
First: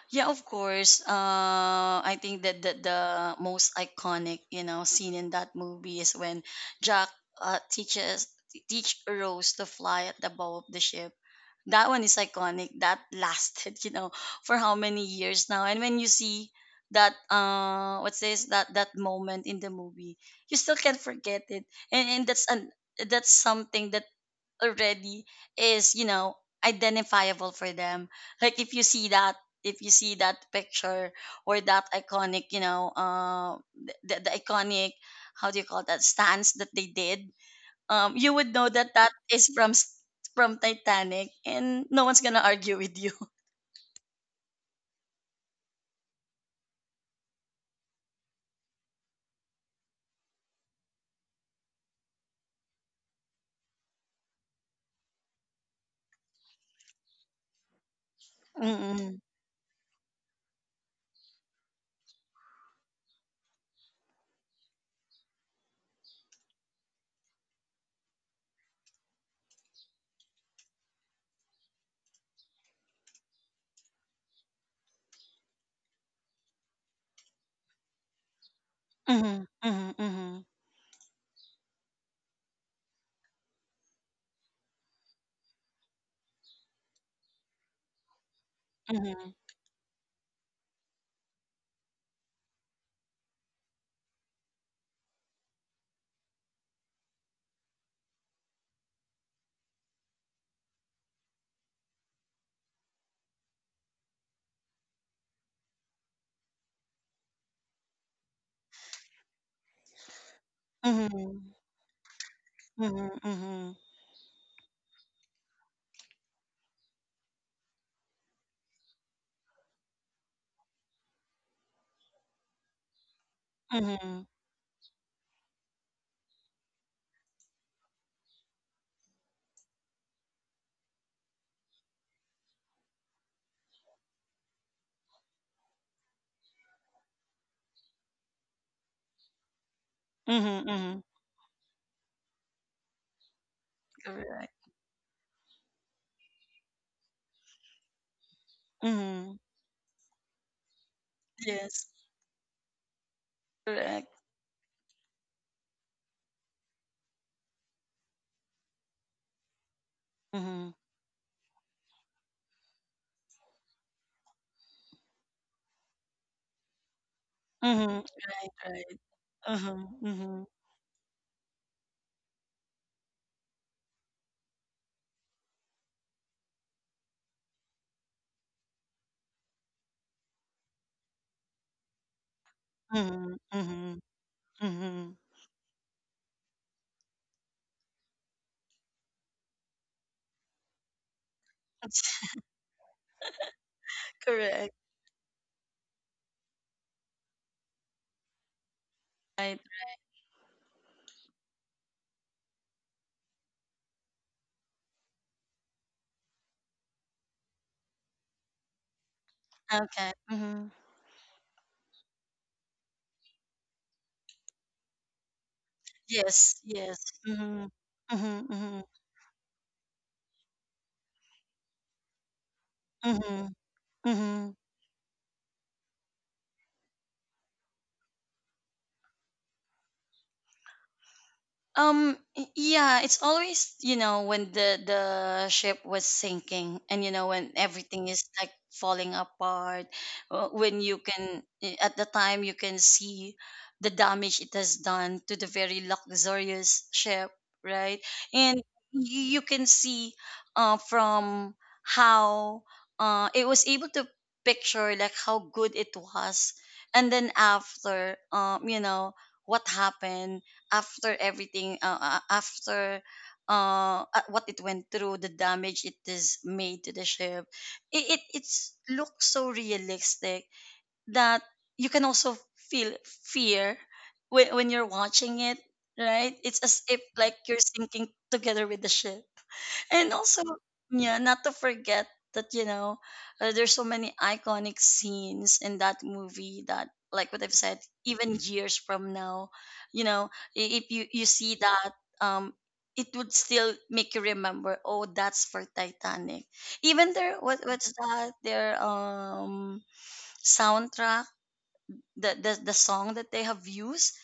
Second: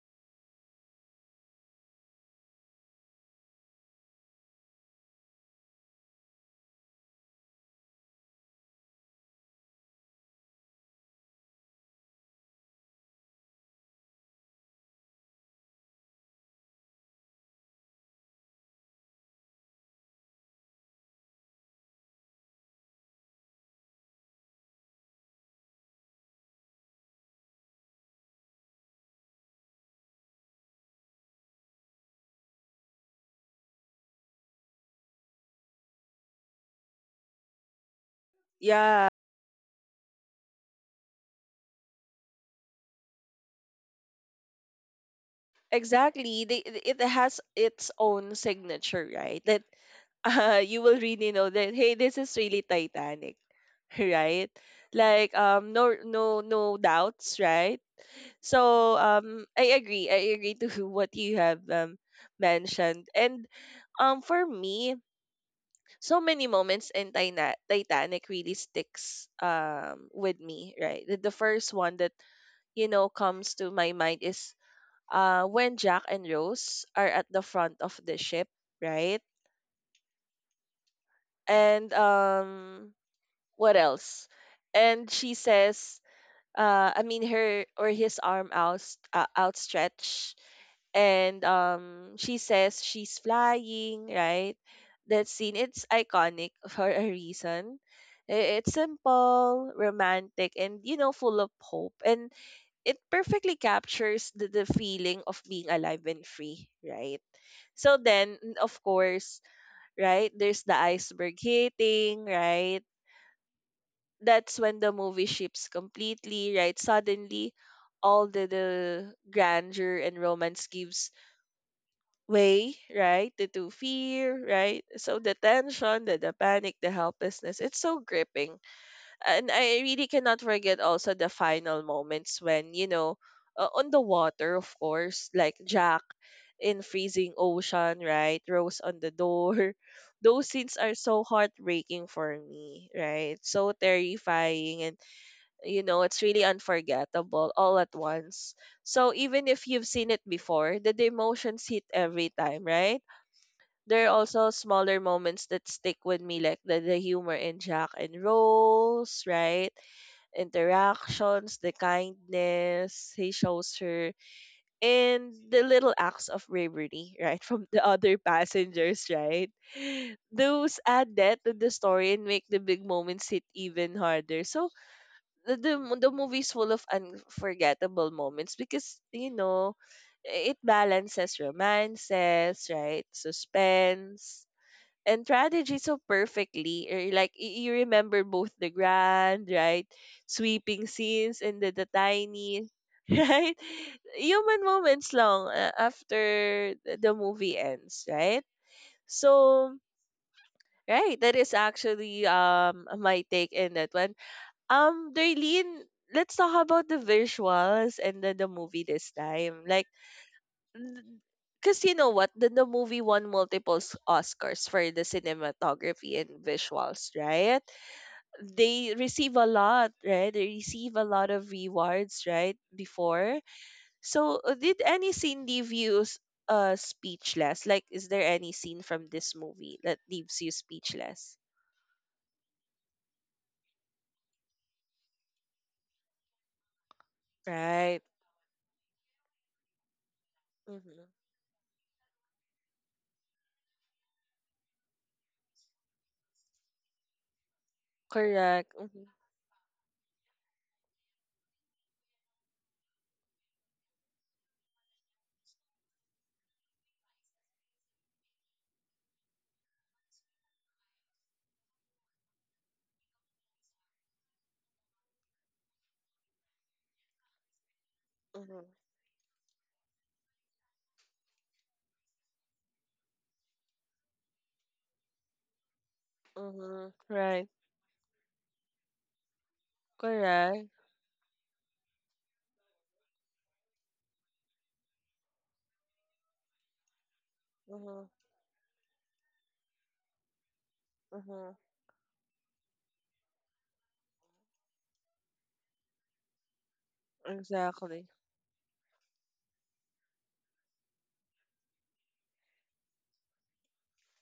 Yeah, of course. Uh, I think that the, the most iconic, you know, scene in that movie is when Jack uh, teaches teach Rose to fly at the bow of the ship. That one is iconic, that lasted you know for how many years now, and when you see that, uh what's this that that moment in the movie, you still can't forget it. And, and that's an, that's something that already is, you know, identifiable for them. Like if you see that if you see that picture, or that iconic, you know, uh the, the iconic, how do you call that stance that they did, um, you would know that
Yeah,
that is from s- from Titanic, and no one's gonna argue with you.
exactly. They, it has its own signature, right? That uh, you will really know that hey, this is really Titanic, right? Like um, no, no, no doubts, right? So
Mm-mm.
um, I agree. I agree to what you have um mentioned, and um, for me, so many moments in Tina- Titanic really sticks um with me, right? The, the first one that you know comes to my mind is uh when Jack and Rose are at the front of the ship, right?
Mhm. Mhm.
And um what else? And she says uh I mean her or his arm out uh,
Mhm.
outstretched and um she says she's flying, right? That scene, it's iconic for a reason. I- it's simple, romantic, and you know, full of hope, and it perfectly captures the, the feeling of being alive and free, right? So then, n- of course, right, there's the iceberg
Mhm.
hitting, right?
Mhm. Mhm. Mhm.
That's when the movie ships completely, right? Suddenly all the, the grandeur and romance gives way, right? To, to
Mhm.
fear, right? So the tension, the, the panic, the helplessness, it's so gripping. And I really cannot forget also the final moments when, you know, uh, on the water, of course, like Jack in freezing ocean, right? Rose on the door. Those
Mhm.
scenes are
Mhm.
so heartbreaking for me, right? So
Correct.
terrifying. And you know, it's really unforgettable all at once. So
Mhm.
even if you've seen it before, the emotions hit
Yes.
every time, right? There
Correct.
are also smaller moments that stick with me, like the, the humor in Jack and Rose, right,
Mhm.
interactions, the kindness he shows her, and the little acts of bravery, right, from the
Mhm.
other
Right. Right.
passengers, right?
Mhm. Mhm.
Those add that to the story and make the big moments hit even harder. So the the, mo- the movie's full of unforgettable moments because you know, it balances romances, right?
Mhm. Mhm.
Suspense
Mhm.
and tragedy so perfectly. Or like y- you remember both the grand, right, sweeping scenes and the, the tiny, right, human
Correct.
moments long uh, after th- the movie ends, right?
Right.
So. Right, that is actually um my take in that one. Um, Darlene, let's talk about the visuals and the, the movie this time. Like,
Okay. Mhm.
because you know what? The, the movie won multiple s- Oscars for the cinematography and
Yes. Yes.
visuals, right?
Mhm. Mhm. Mhm.
They receive a lot, right? They receive a lot of rewards, right? Before.
Mhm.
So,
Mhm.
uh, did any scene leave you s- uh, speechless? Like, is there any scene from this movie that leaves you speechless?
Um, yeah, it's always, you know, when the the ship was sinking and you know when
Right.
everything is like falling apart, uh, when you
Mm-hmm.
can i- at the time you can see the damage it has done to the very luxurious ship, right? And
Correct. Mm-hmm.
you, you can see uh from how uh it was able to picture like how good it was. And then after, um you know, what happened after everything, uh, uh, after uh, uh, what it went through, the damage it is made to the ship, it, it
Mm-hmm.
it's looks so realistic that you can also feel fear when, when you're watching it, right? It's as
Mhm.
if like
Right.
you're sinking together with the ship. And also,
Correct.
yeah, not to forget that, you know, uh, there's so many iconic scenes in that movie that, like what I've said,
Mhm.
even years from now, you know, i- if you, you see
Mhm.
that, um, it would still make you remember, oh, that's for Titanic. Even their, what, what's
Exactly.
that, their, um, soundtrack, the, the, the song that they have used,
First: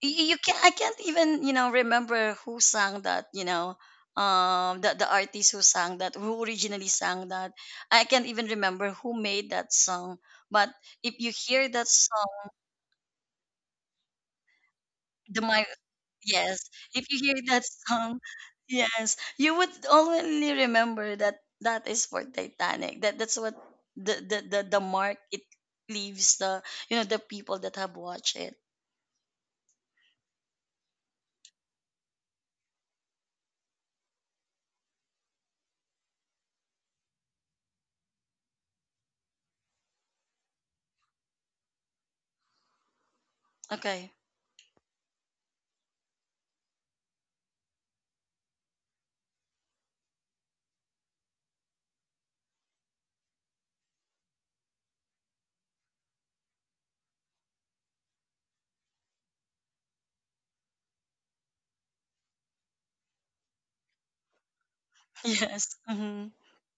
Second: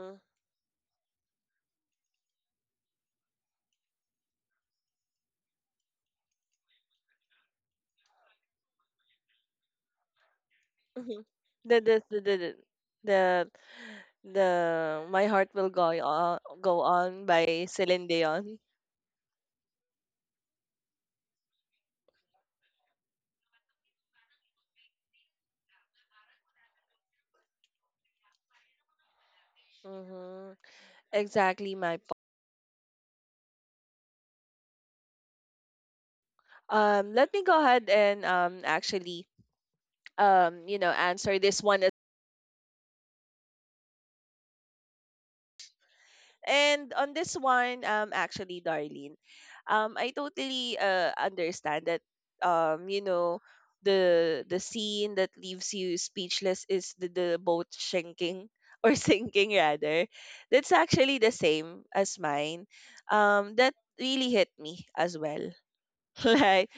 you, you can't I can't even, you know, remember who sang that, you know, um the the artist who sang that, who originally sang that. I can't even remember who made that song. But if
Mhm.
you hear
That
that
that's the the
song,
the the the- my
the
heart
my
will go on
yes,
go
if you
on
hear that
by Celine
song,
Dion.
yes, you would only remember that that is for Titanic. That that's what the the the, the mark it leaves, the, you know, the people that have watched it.
Mhm. Exactly my point. Um, let me go ahead and um actually um you know answer this one.
Okay.
And on this one, um, actually, Darlene, um, I totally uh, understand that, um, you know, the the scene that leaves you speechless is the, the boat sinking or sinking rather. That's actually the same as mine. Um, that really hit me as well.
Yes. Hmm.
Like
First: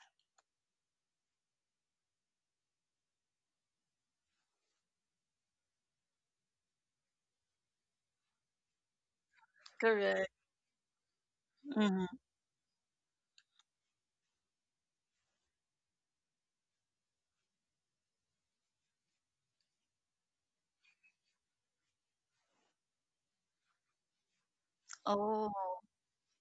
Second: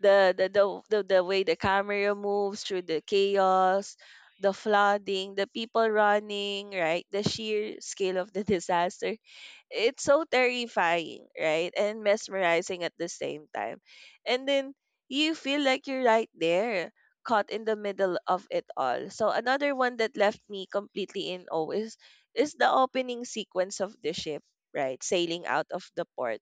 the, the the the the way the camera moves through the chaos, the flooding, the people running, right? The sheer scale of the disaster, it's so
Correct.
terrifying, right? And
Hmm.
mesmerizing at the same time. And then you feel like you're right there, caught in the middle of it all. So another one that left me completely in awe is is the opening sequence of the ship, right? Sailing
Oh.
out of the port,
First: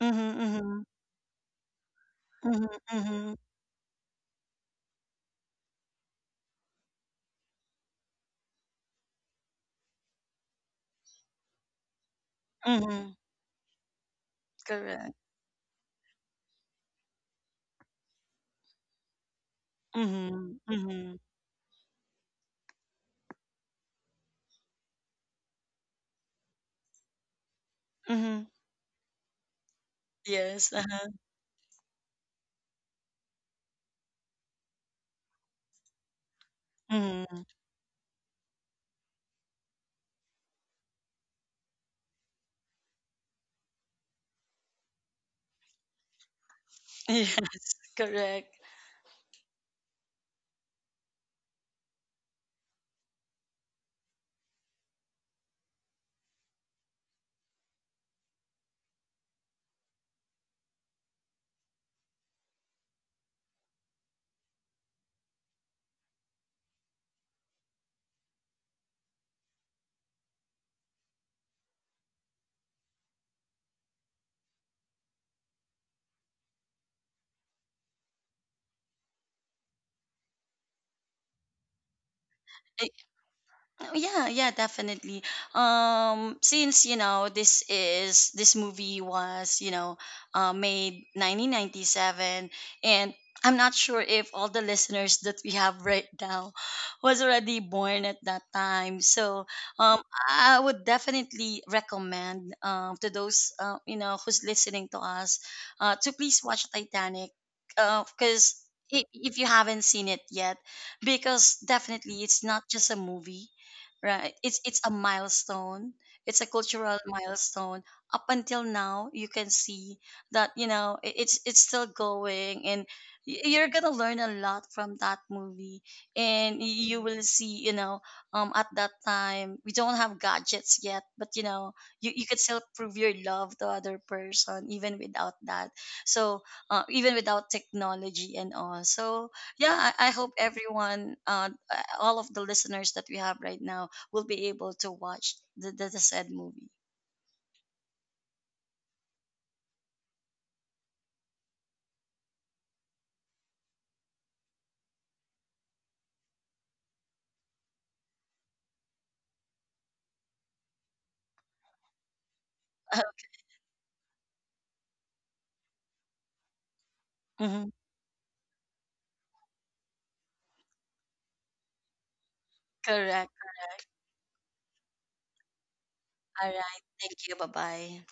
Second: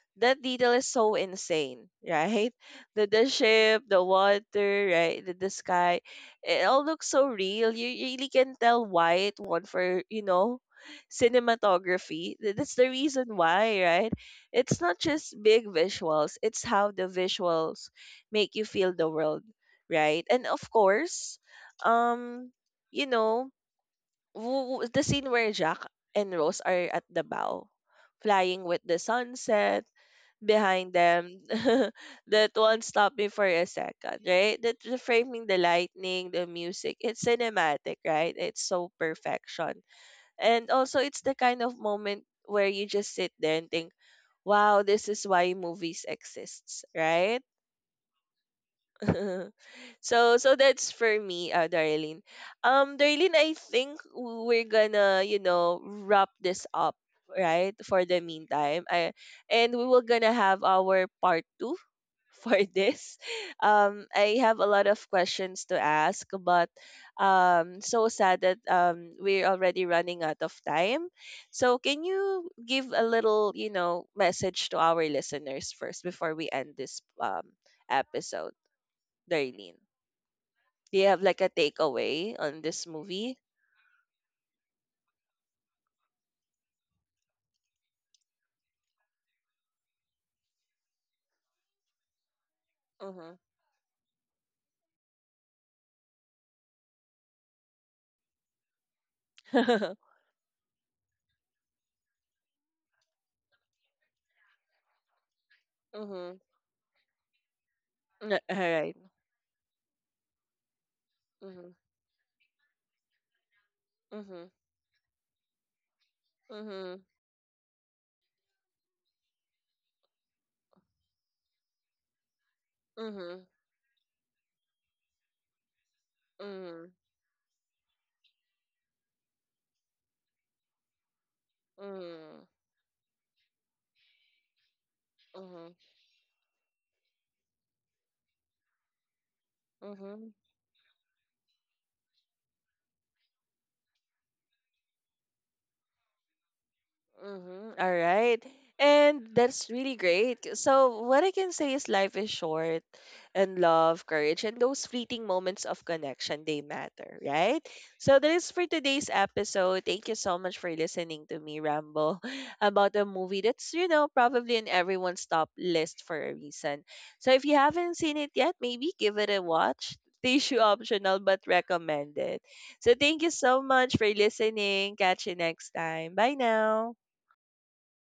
Mhm,
that detail
mhm,
is so insane, right?
mhm,
The the
mhm,
ship, the water, right? The, the sky, it all looks so real. You really can tell why it won for you know, cinematography. Th- That's the
mhm.
reason why, right? It's not
Correct.
just big visuals; it's how the visuals make you feel the world, right? And
Mhm,
of
mhm,
course, um, you know, w- w- the scene where Jack and Rose are at the bow,
mhm.
flying with the sunset
Yes.
behind
Uh-huh.
them, that won't stop me for a second, right? That the framing, the lightning, the music, it's
Mhm.
cinematic, right? It's so perfection. And also it's the kind of moment where you just sit there and think, wow, this is why movies exists, right?
Yes. Correct.
so so that's for me, uh, Darlene. Um, Darlene, I think we're gonna, you know, wrap this up, right? For the meantime. I And we were gonna have our part two for this. Um, I have a lot of questions to ask, but um, so sad that um, we're already running out of time. So, can you give a little, you know, message to our listeners first before we end this um, episode, Darlene? Do you have like a takeaway on this movie?
Oh, yeah, yeah, definitely. Um since, you know, this is this movie was, you know, uh, made nineteen ninety-seven, and
Mm-hmm.
I'm not sure if all the listeners that we have right now was already born at that time. So, um, I would definitely recommend, um, to those, uh, you know, who's listening to us, uh, to
Mm-hmm.
please watch Titanic,
All
because
right.
if you haven't seen it yet, because
Mm-hmm.
definitely it's not just a movie, right?
Mm-hmm.
It's it's a milestone, it's a cultural
Mm-hmm.
milestone. Up until now you can see that, you know, i- it's it's still going, and
Mm-hmm.
y- you're gonna learn a lot from that movie. And y-
Mm-hmm.
you will see, you know, um, at that time we don't have gadgets yet, but you know, you, you could still prove your love to other person even without that.
Mm-hmm.
So, uh, even without technology and all, so yeah, i, I
Mm-hmm.
hope everyone, uh, uh, all of the listeners that we have right now will be able to watch the, the, the said movie.
Mm-hmm. All right. And that's really great. So, what I can say is life is short, and love, courage, and those fleeting moments of connection, they matter, right? So, that is for today's episode. Thank you so much for listening to me ramble about a movie that's, you know, probably in everyone's top list for a reason. So, if you
Mhm.
haven't seen it yet, maybe give it a watch. Tissue optional, but recommended. So, thank
Correct.
you so much for listening. Catch you next time. Bye
All right.
now.
Thank you. Bye bye.